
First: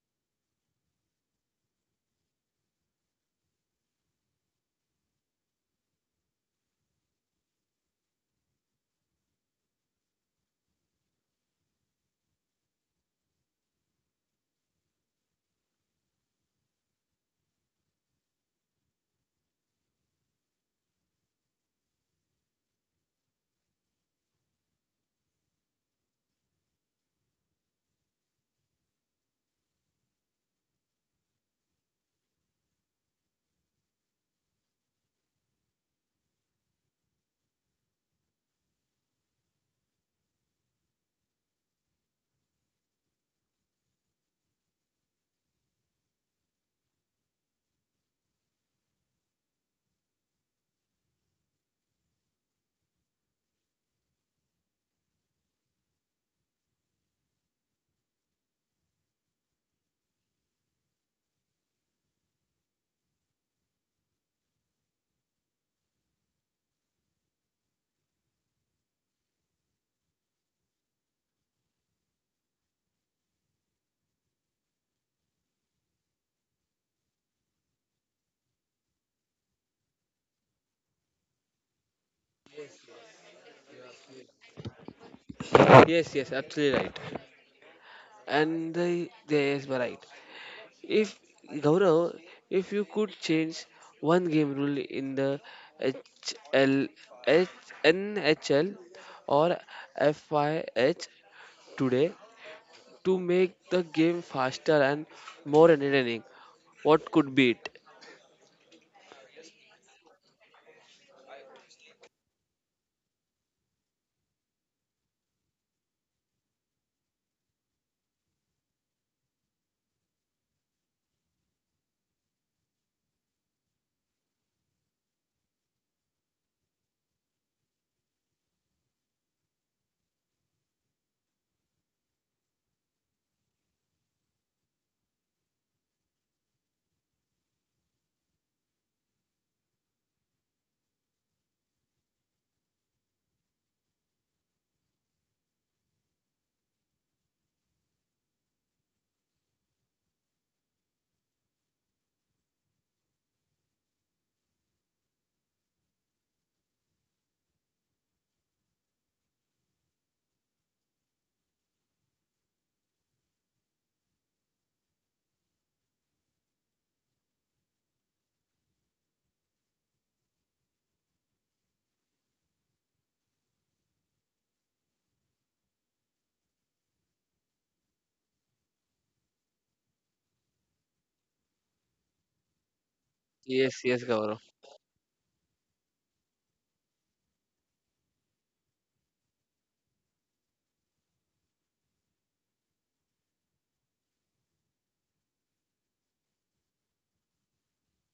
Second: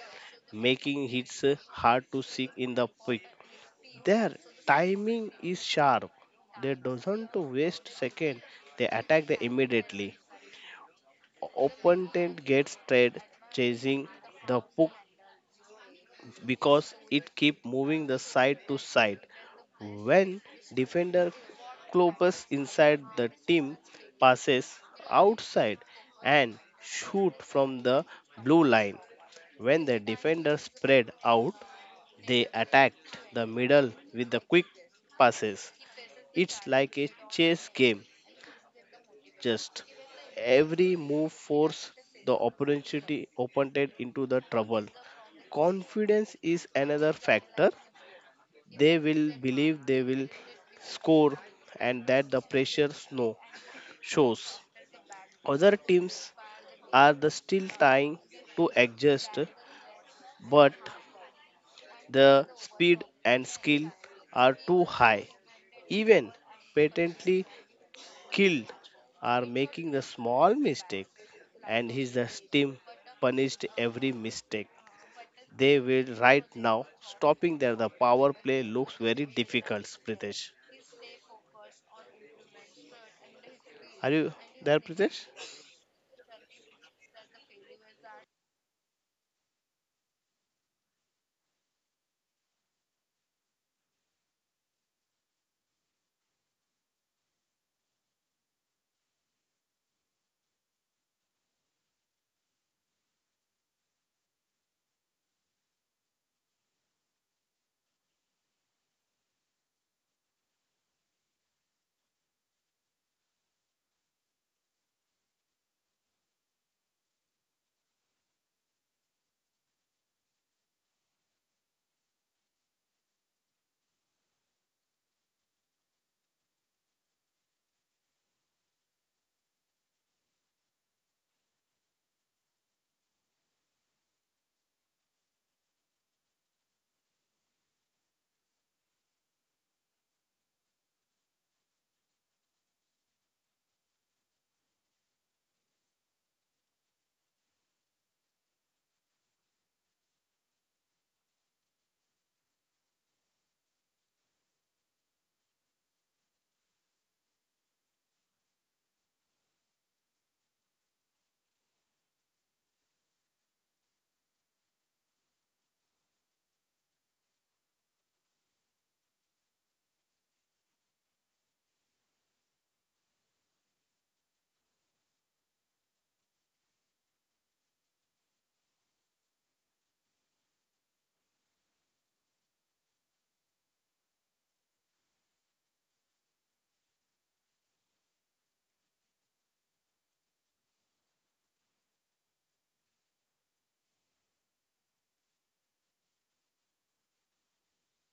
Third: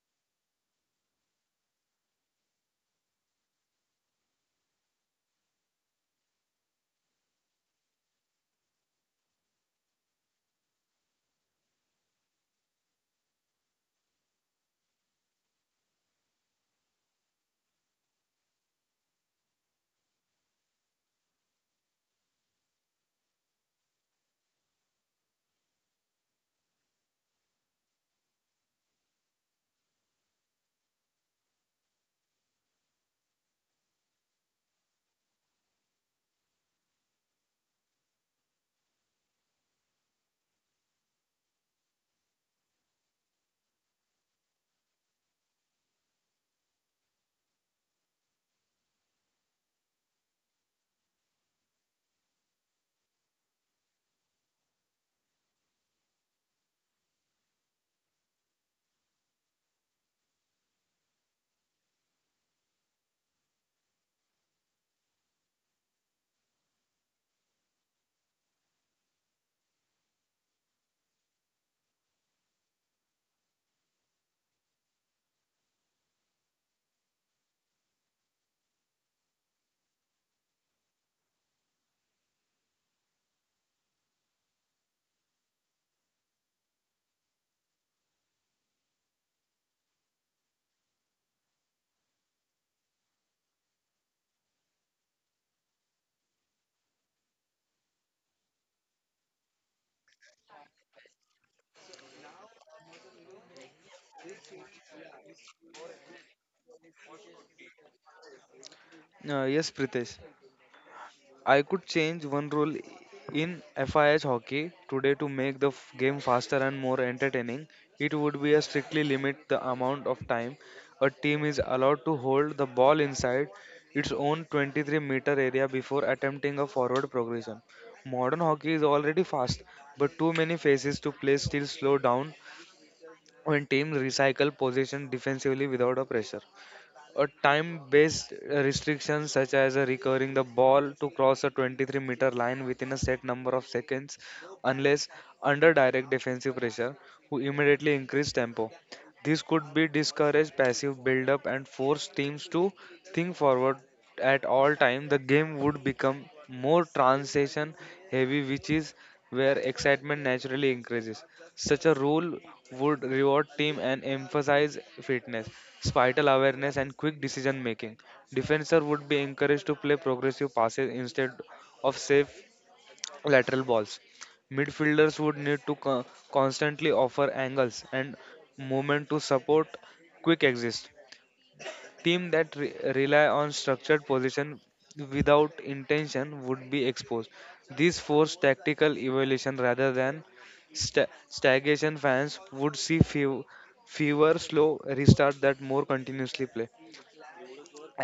B: making hits hard to seek in the pick. Their timing is sharp. They doesn't to waste second. They attack the immediately. Opponent gets tired chasing the puck because it keep moving the side to side. When defender Clopas inside the team passes outside and shoot from the blue line. When the defender spread out, they attacked the middle with the quick passes. It's like a chess game. Just every move force the opportunity opponent into the trouble. Confidence is another factor they will believe they will score and that the pressure snow shows. Other teams are the still trying to adjust, but the speed and skill are too high. Even patently killed are making the small mistake and his the team punished every mistake. They will right now stopping there. The power play looks very difficult, Pritesh. Are you there, Pritesh?
A: Yes, yes, absolutely right. And the, yes, but right, if Gaurav, if you could change one game rule in the H L H N H L or F Y H today to make the game faster and more entertaining, what could be it?
C: Uh, yes, Pritesh. I could change one rule in F I H hockey today to make the f- game faster and more entertaining. It would be a strictly limit the amount of time a team is allowed to hold the ball inside its own twenty-three meter area before attempting a forward progression. Modern hockey is already fast, but too many phases to play still slow down when teams recycle possession defensively without a pressure. A time-based restriction such as uh, recovering the ball to cross a twenty-three-meter line within a set number of seconds unless under direct defensive pressure who immediately increase tempo. This could be discourage passive build-up and force teams to think forward at all time. The game would become more transition heavy which is where excitement naturally increases. Such a rule would reward team and emphasize fitness, spatial awareness, and quick decision making. Defender would be encouraged to play progressive passes instead of safe lateral balls. Midfielders would need to co- constantly offer angles and movement to support quick exit. Teams that re- rely on
A: Yes, yes,
C: structured
A: Gaurav.
C: position without intention would be exposed. This forced tactical evaluation rather than sta- stagnation. Fans would see few, fewer slow restarts that more continuously play.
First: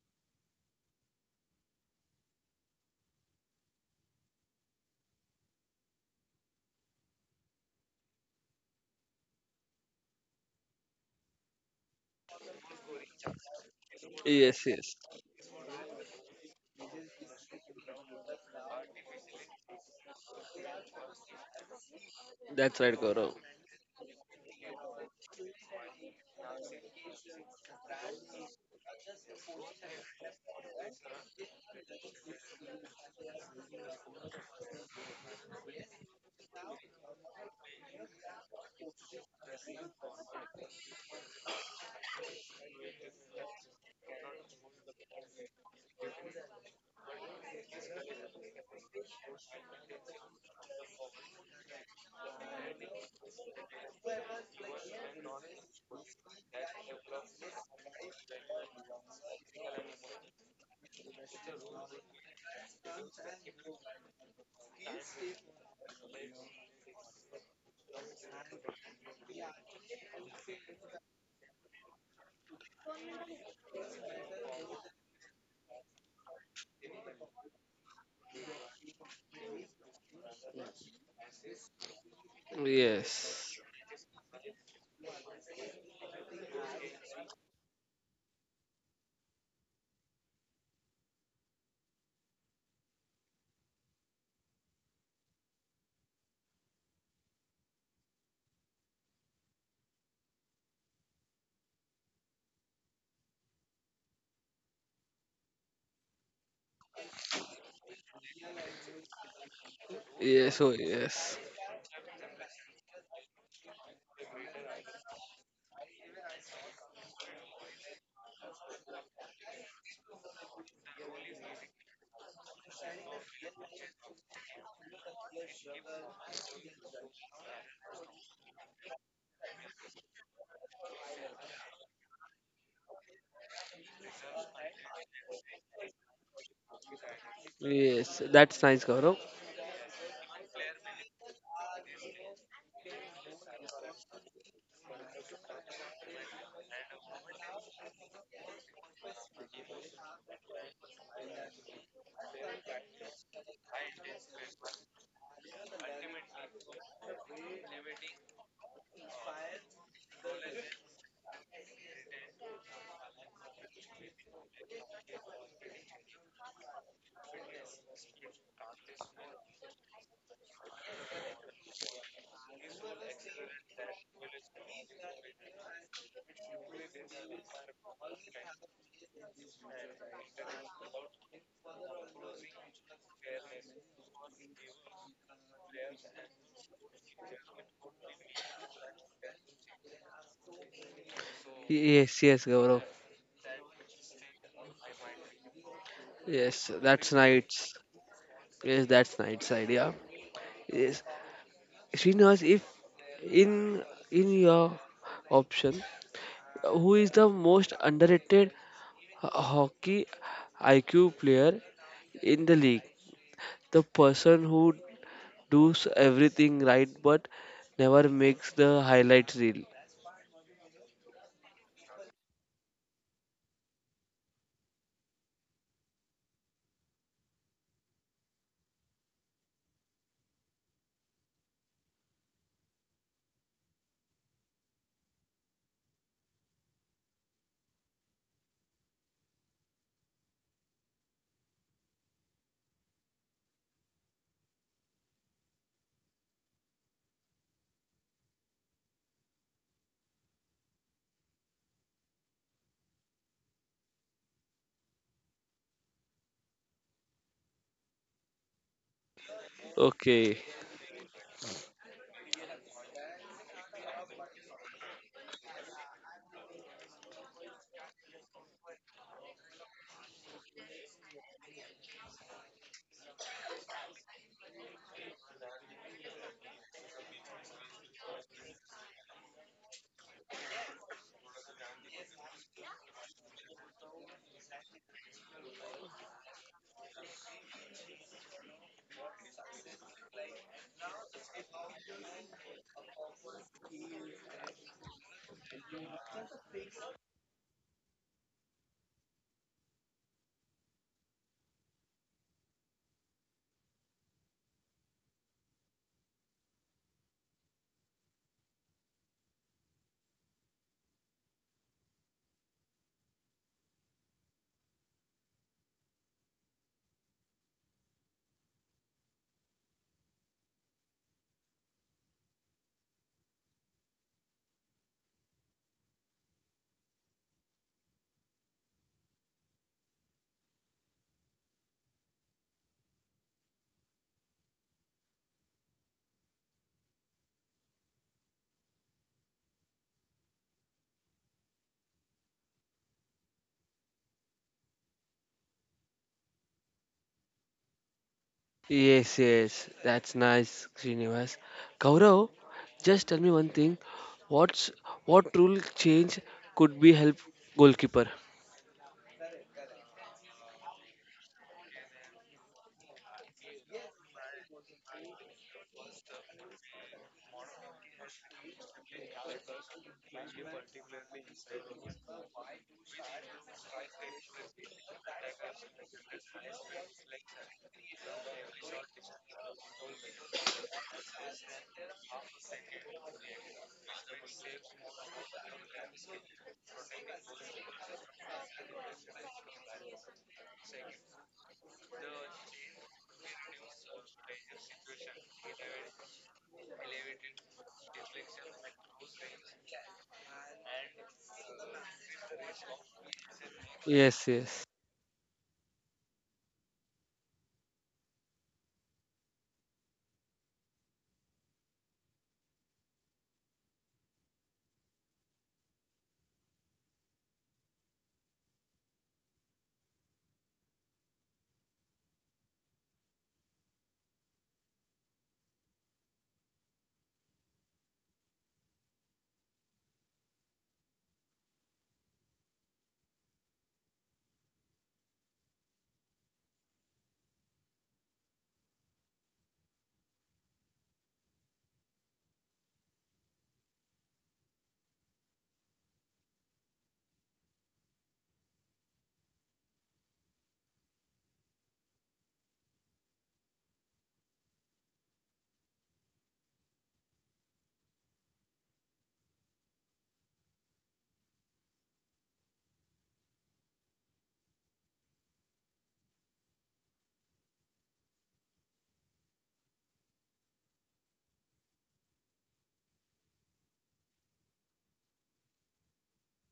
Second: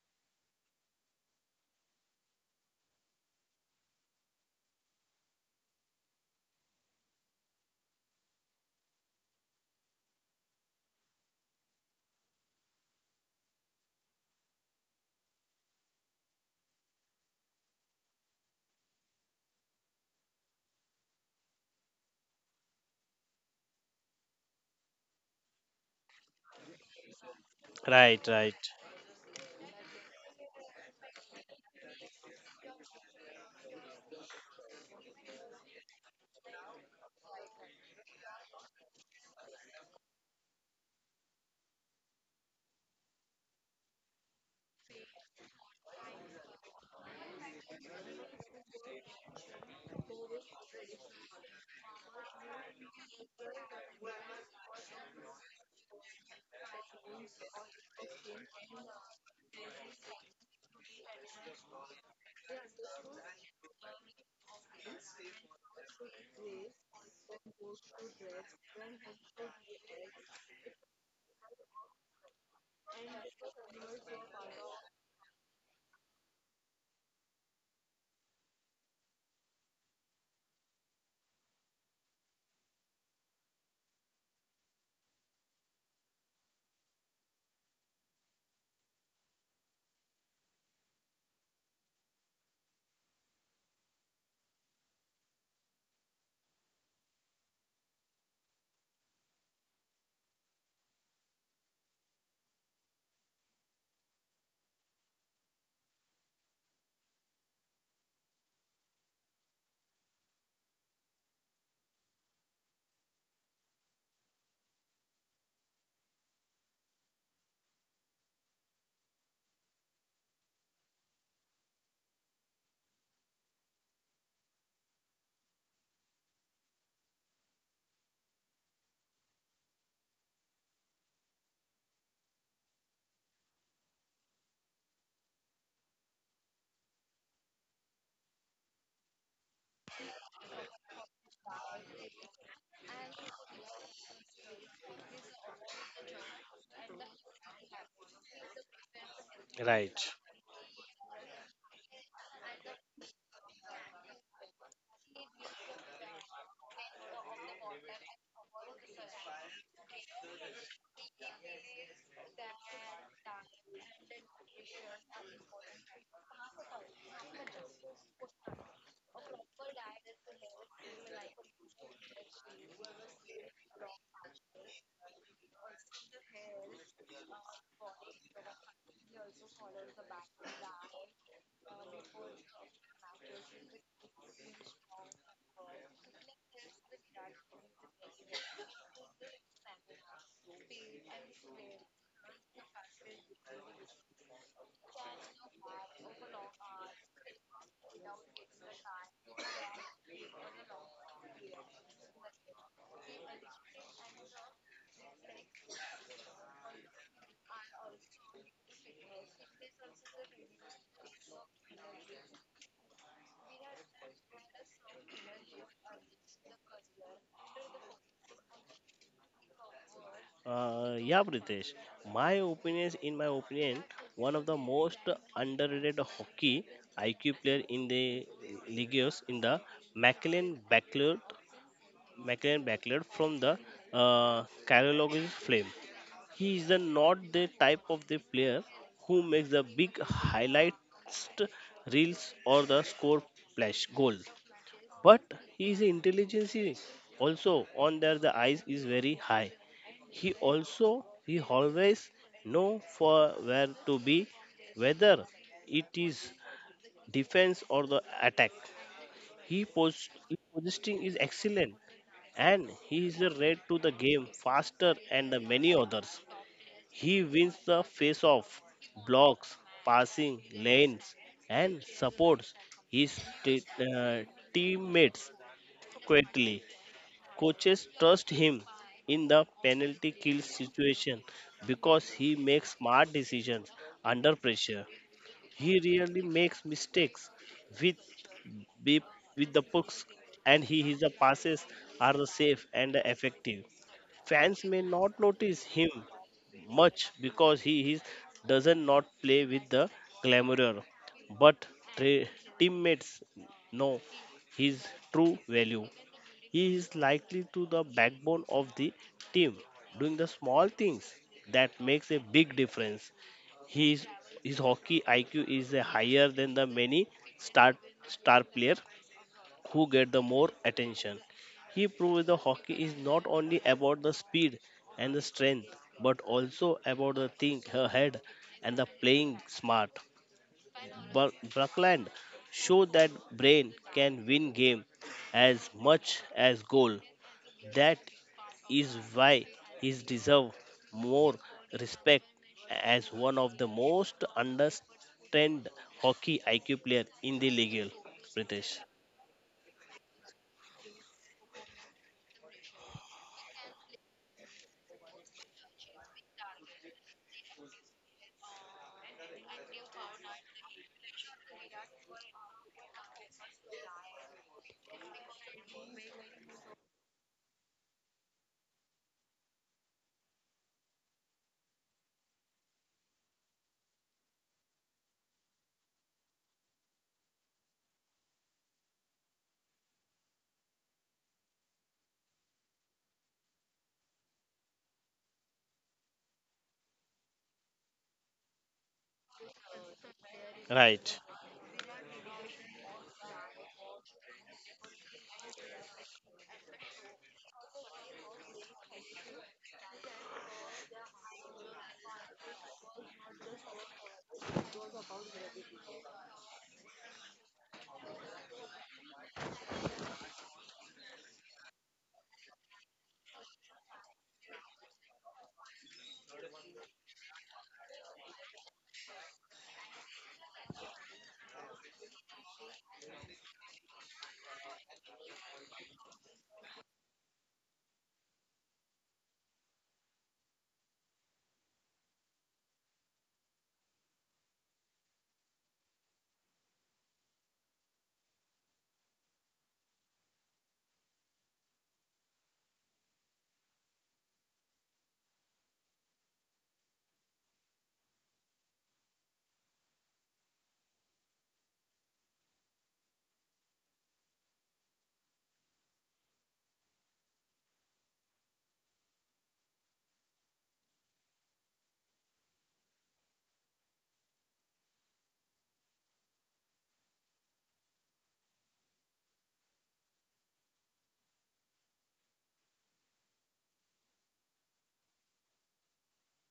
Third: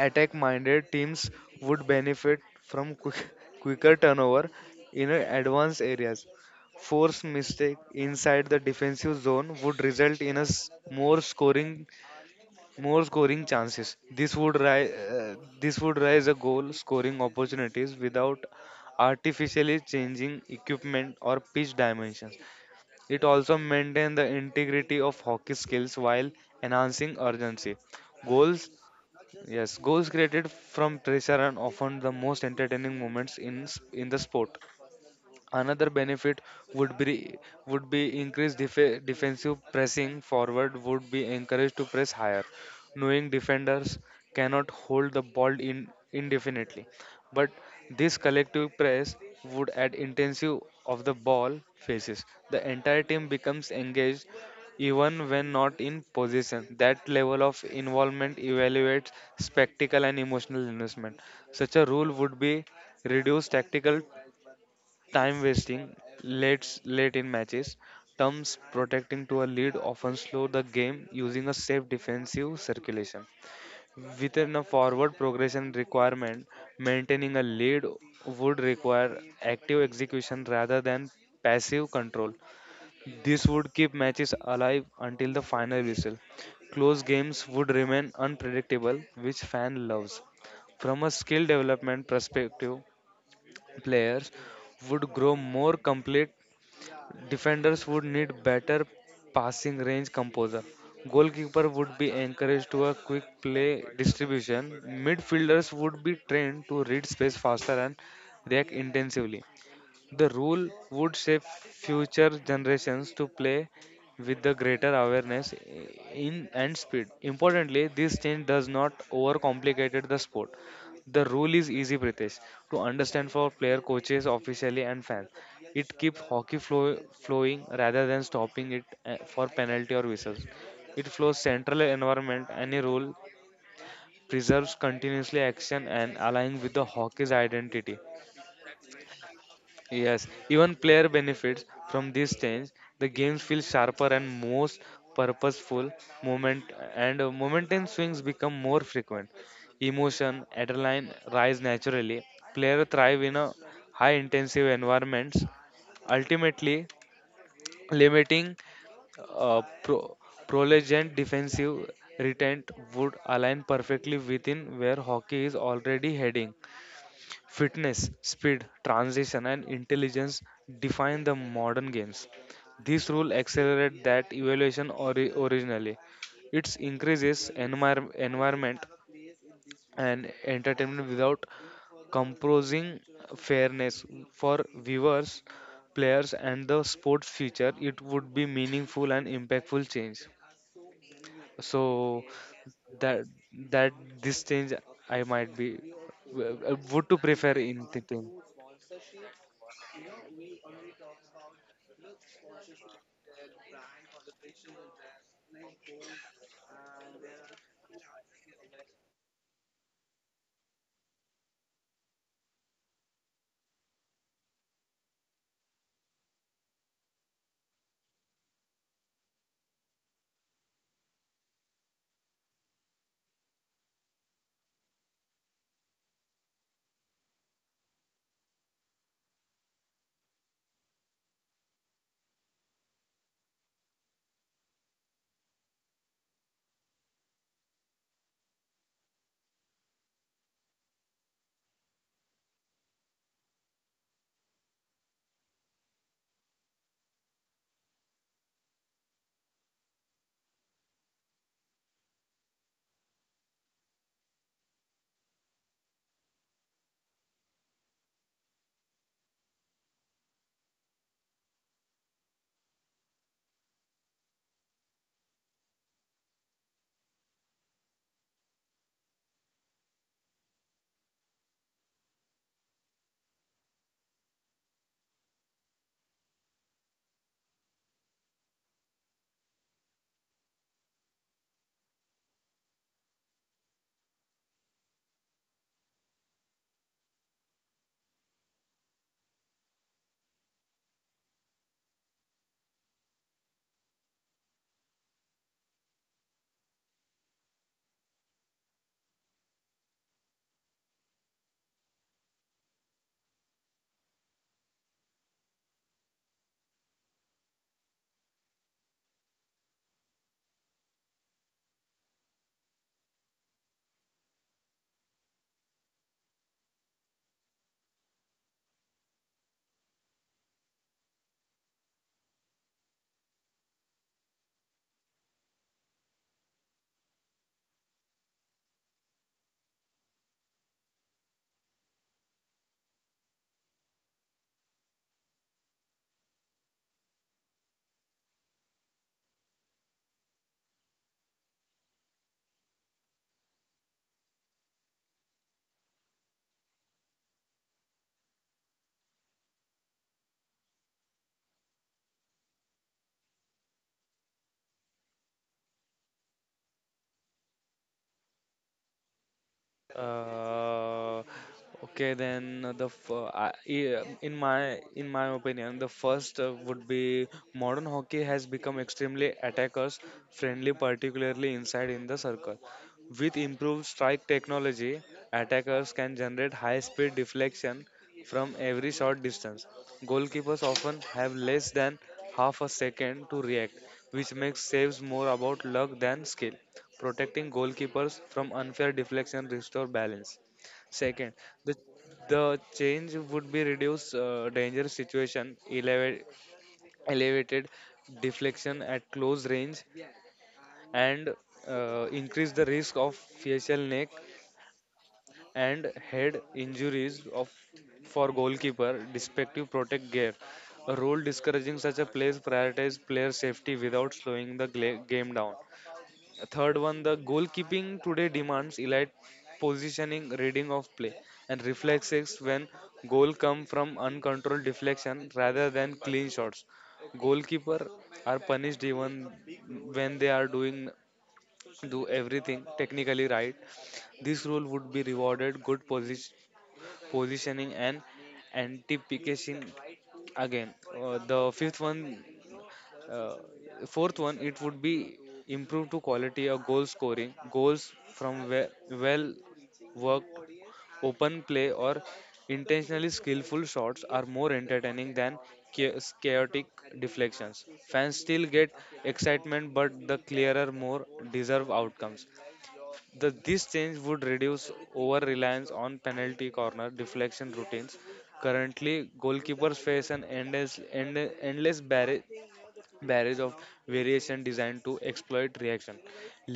C: Attack minded teams would benefit from quick, quicker turnover in advanced areas. Force mistake inside the defensive zone would result in a s- more scoring more scoring chances. This would
A: Yes,
C: ri-
A: yes.
C: uh, this would raise a goal scoring opportunities without artificially changing equipment or pitch dimensions.
A: That's right,
C: It
A: Gaurav.
C: also maintains the integrity of hockey skills while enhancing urgency.
B: Right, right,
C: Goals, yes, goals created from pressure are often the most entertaining moments in s- in the sport. Another benefit would be would be increased def- defensive pressing. Forward would be encouraged to press higher, knowing defenders cannot hold the ball in indefinitely. But this collective press would add intensive of the ball phases. The entire team becomes engaged even when not in possession. That level of involvement evaluates spectacle and emotional investment. Such a rule would be reduce tactical time wasting, late late in matches, terms protecting to a lead often slow the game using a safe defensive circulation. Within a forward progression requirement, maintaining a lead would require active execution rather than passive control. This
A: Yes.
C: would keep matches alive until the final whistle. Close games would remain unpredictable, which fan loves. From a skill development perspective, players would grow more complete, defenders would need better passing range composure. Goalkeeper would be encouraged to a quick play distribution. Midfielders would be trained to read space faster and react intensively. The
A: Yes, oh
C: rule
A: yes.
C: would shape future generations to play with the greater awareness in and speed. Importantly, this change does not overcomplicate the sport. The rule is easy, British, to understand for player coaches, officially, and fans. It keeps hockey flow, flowing rather than stopping it uh, for penalty or whistles. It flows central environment. Any rule preserves continuously action and aligning with the hockey's identity.
A: Yes, that's nice, Gaurav.
C: Yes, even player benefits from this change. The games feel sharper and most purposeful. Moment and uh, moment swings become more frequent.
B: right.
C: Emotion, adrenaline rise naturally. Player thrive in a high intensive environments, ultimately limiting uh, pro- prolegent defensive retent would align perfectly within where hockey is already heading. Fitness, speed, transition, and intelligence define the modern games. This rule accelerates that evaluation ori- originally. It increases envir- environment and entertainment without compromising fairness for viewers, players, and the sports future. It would be meaningful and impactful change.
A: Yes,
C: So
A: yes, Gaurav.
C: that that this change I might be w-
A: Yes,
C: w- would
A: that's
C: to prefer
A: nice.
C: in thinking.
A: Yes, that's nice idea. Yes. Srinivas, if in in your option, who is the most underrated ho- hockey I Q player in the league? The person who does everything right but never makes the highlights reel.
B: Uh, yeah, British. My opinion, in my opinion, one of the most underrated hockey I Q player in the leagues in the McLean Backlund, McLean Backlund from the uh, Carolina Flame. He is the, not the type of the player who makes the big highlights reels or the score flash goal, but his intelligence is also on their the eyes is very high. he also he always know for where to be, whether it is defense or the attack. He post
A: Okay.
B: his positioning is excellent, and he is the red to the game faster and the many others. He wins the face off, blocks passing lanes, and supports his t- uh, teammates quietly. Coaches trust him in the penalty kill situation because he makes smart decisions under pressure. He rarely makes mistakes with the- with the pucks, and he, his passes are the safe and effective. Fans may not notice him much because he is, doesn't not play with the glamour, but tra- teammates know his true value. He is likely to the backbone of the team, doing the small things that makes a big difference. His his hockey I Q is uh, higher than the many star star player who get the more attention. He proves the hockey is not only about the speed and the strength, but also about the think ahead and the playing smart. Bur- Buckland show that brain can win game as much as goal. That is why he deserves more respect as one of the most understand hockey I Q player in the league. British.
A: Yes, yes, that's nice, Srinivas. Gaurav, just tell me one thing. What's what rule change could be help goalkeeper?
C: Uh, okay, then uh, the f- uh, I- I- in my in my opinion, the first uh, would be modern hockey has become extremely attackers friendly, particularly inside in the circle. With improved strike technology, attackers can generate high speed deflection from every short distance. Goalkeepers often have less than half a second to react, which makes saves more about luck than skill protecting goalkeepers from unfair deflection restore balance
B: Right.
C: second the the change would be reduce uh, danger situation elevate, elevated deflection at close range and uh, increase the risk of facial neck
A: Yes, yes.
C: and head injuries of for goalkeeper respective protect gear a rule discouraging such a plays prioritize player safety without slowing the gla- game down. Third one, the goalkeeping today demands elite positioning, reading of play, and reflexes when goal come from uncontrolled deflection rather than clean shots. Goalkeeper are punished even when they are doing do everything technically right. This rule would be rewarded good position, positioning and anticipation again. Uh, the fifth one uh, fourth one, it would be improve to quality or goal scoring, goals from we- well worked open play or intentionally skillful shots are more entertaining than cha- chaotic deflections. Fans still get excitement, but the clearer, more deserved outcomes. The, this change would reduce over reliance on penalty corner deflection routines. Currently, goalkeepers face an endless, end, endless barrage barrage of variation designed to exploit reaction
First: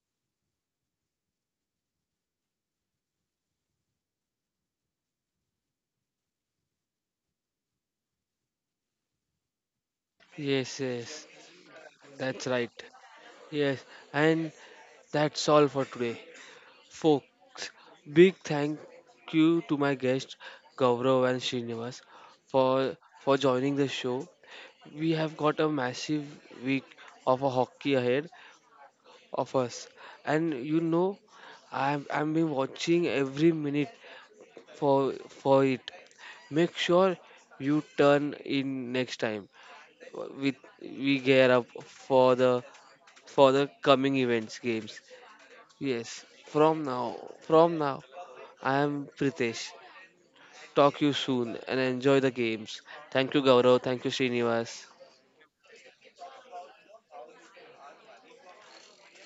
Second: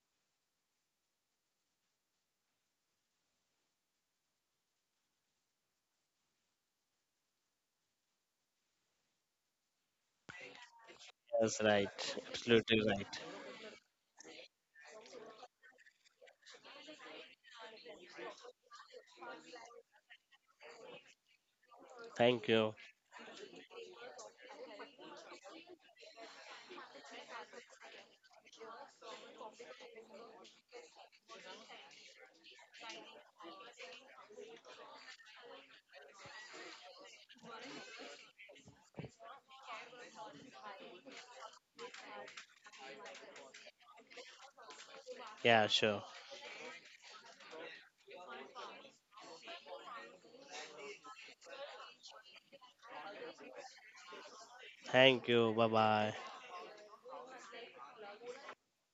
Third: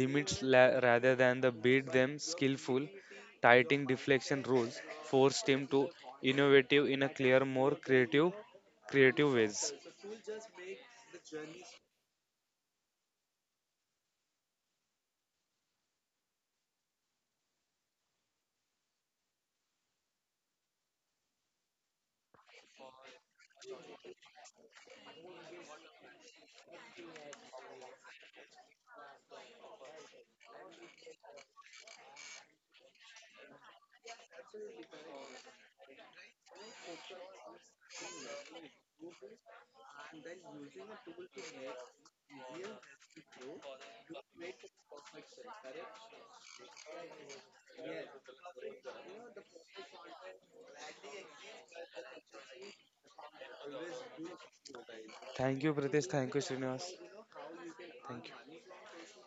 C: limits la- rather than the beat them skillful tightening deflection rules forced him to innovative in a clear more creative creative ways.
A: Yes, yes,
B: Yes, right.
A: that's right.
B: Absolutely right.
A: Yes, and that's all for today, folks. Big thank you to my guests Gaurav and Srinivas
B: Thank you.
A: for for joining the show. We have got a massive week of a hockey ahead, of us, and you know i'm i'm been watching every minute for for it. Make sure you turn in next time. We we gear up for the for the coming events games.
B: Yeah, sure.
A: Yes, from now from now I am Pritesh. Talk you soon and enjoy the games. Thank you, Gaurav. Thank you, Srinivas.
B: Thank you.
C: Thank
B: Bye
C: you Pritesh,
B: bye.
C: thank you Srinivas, thank you.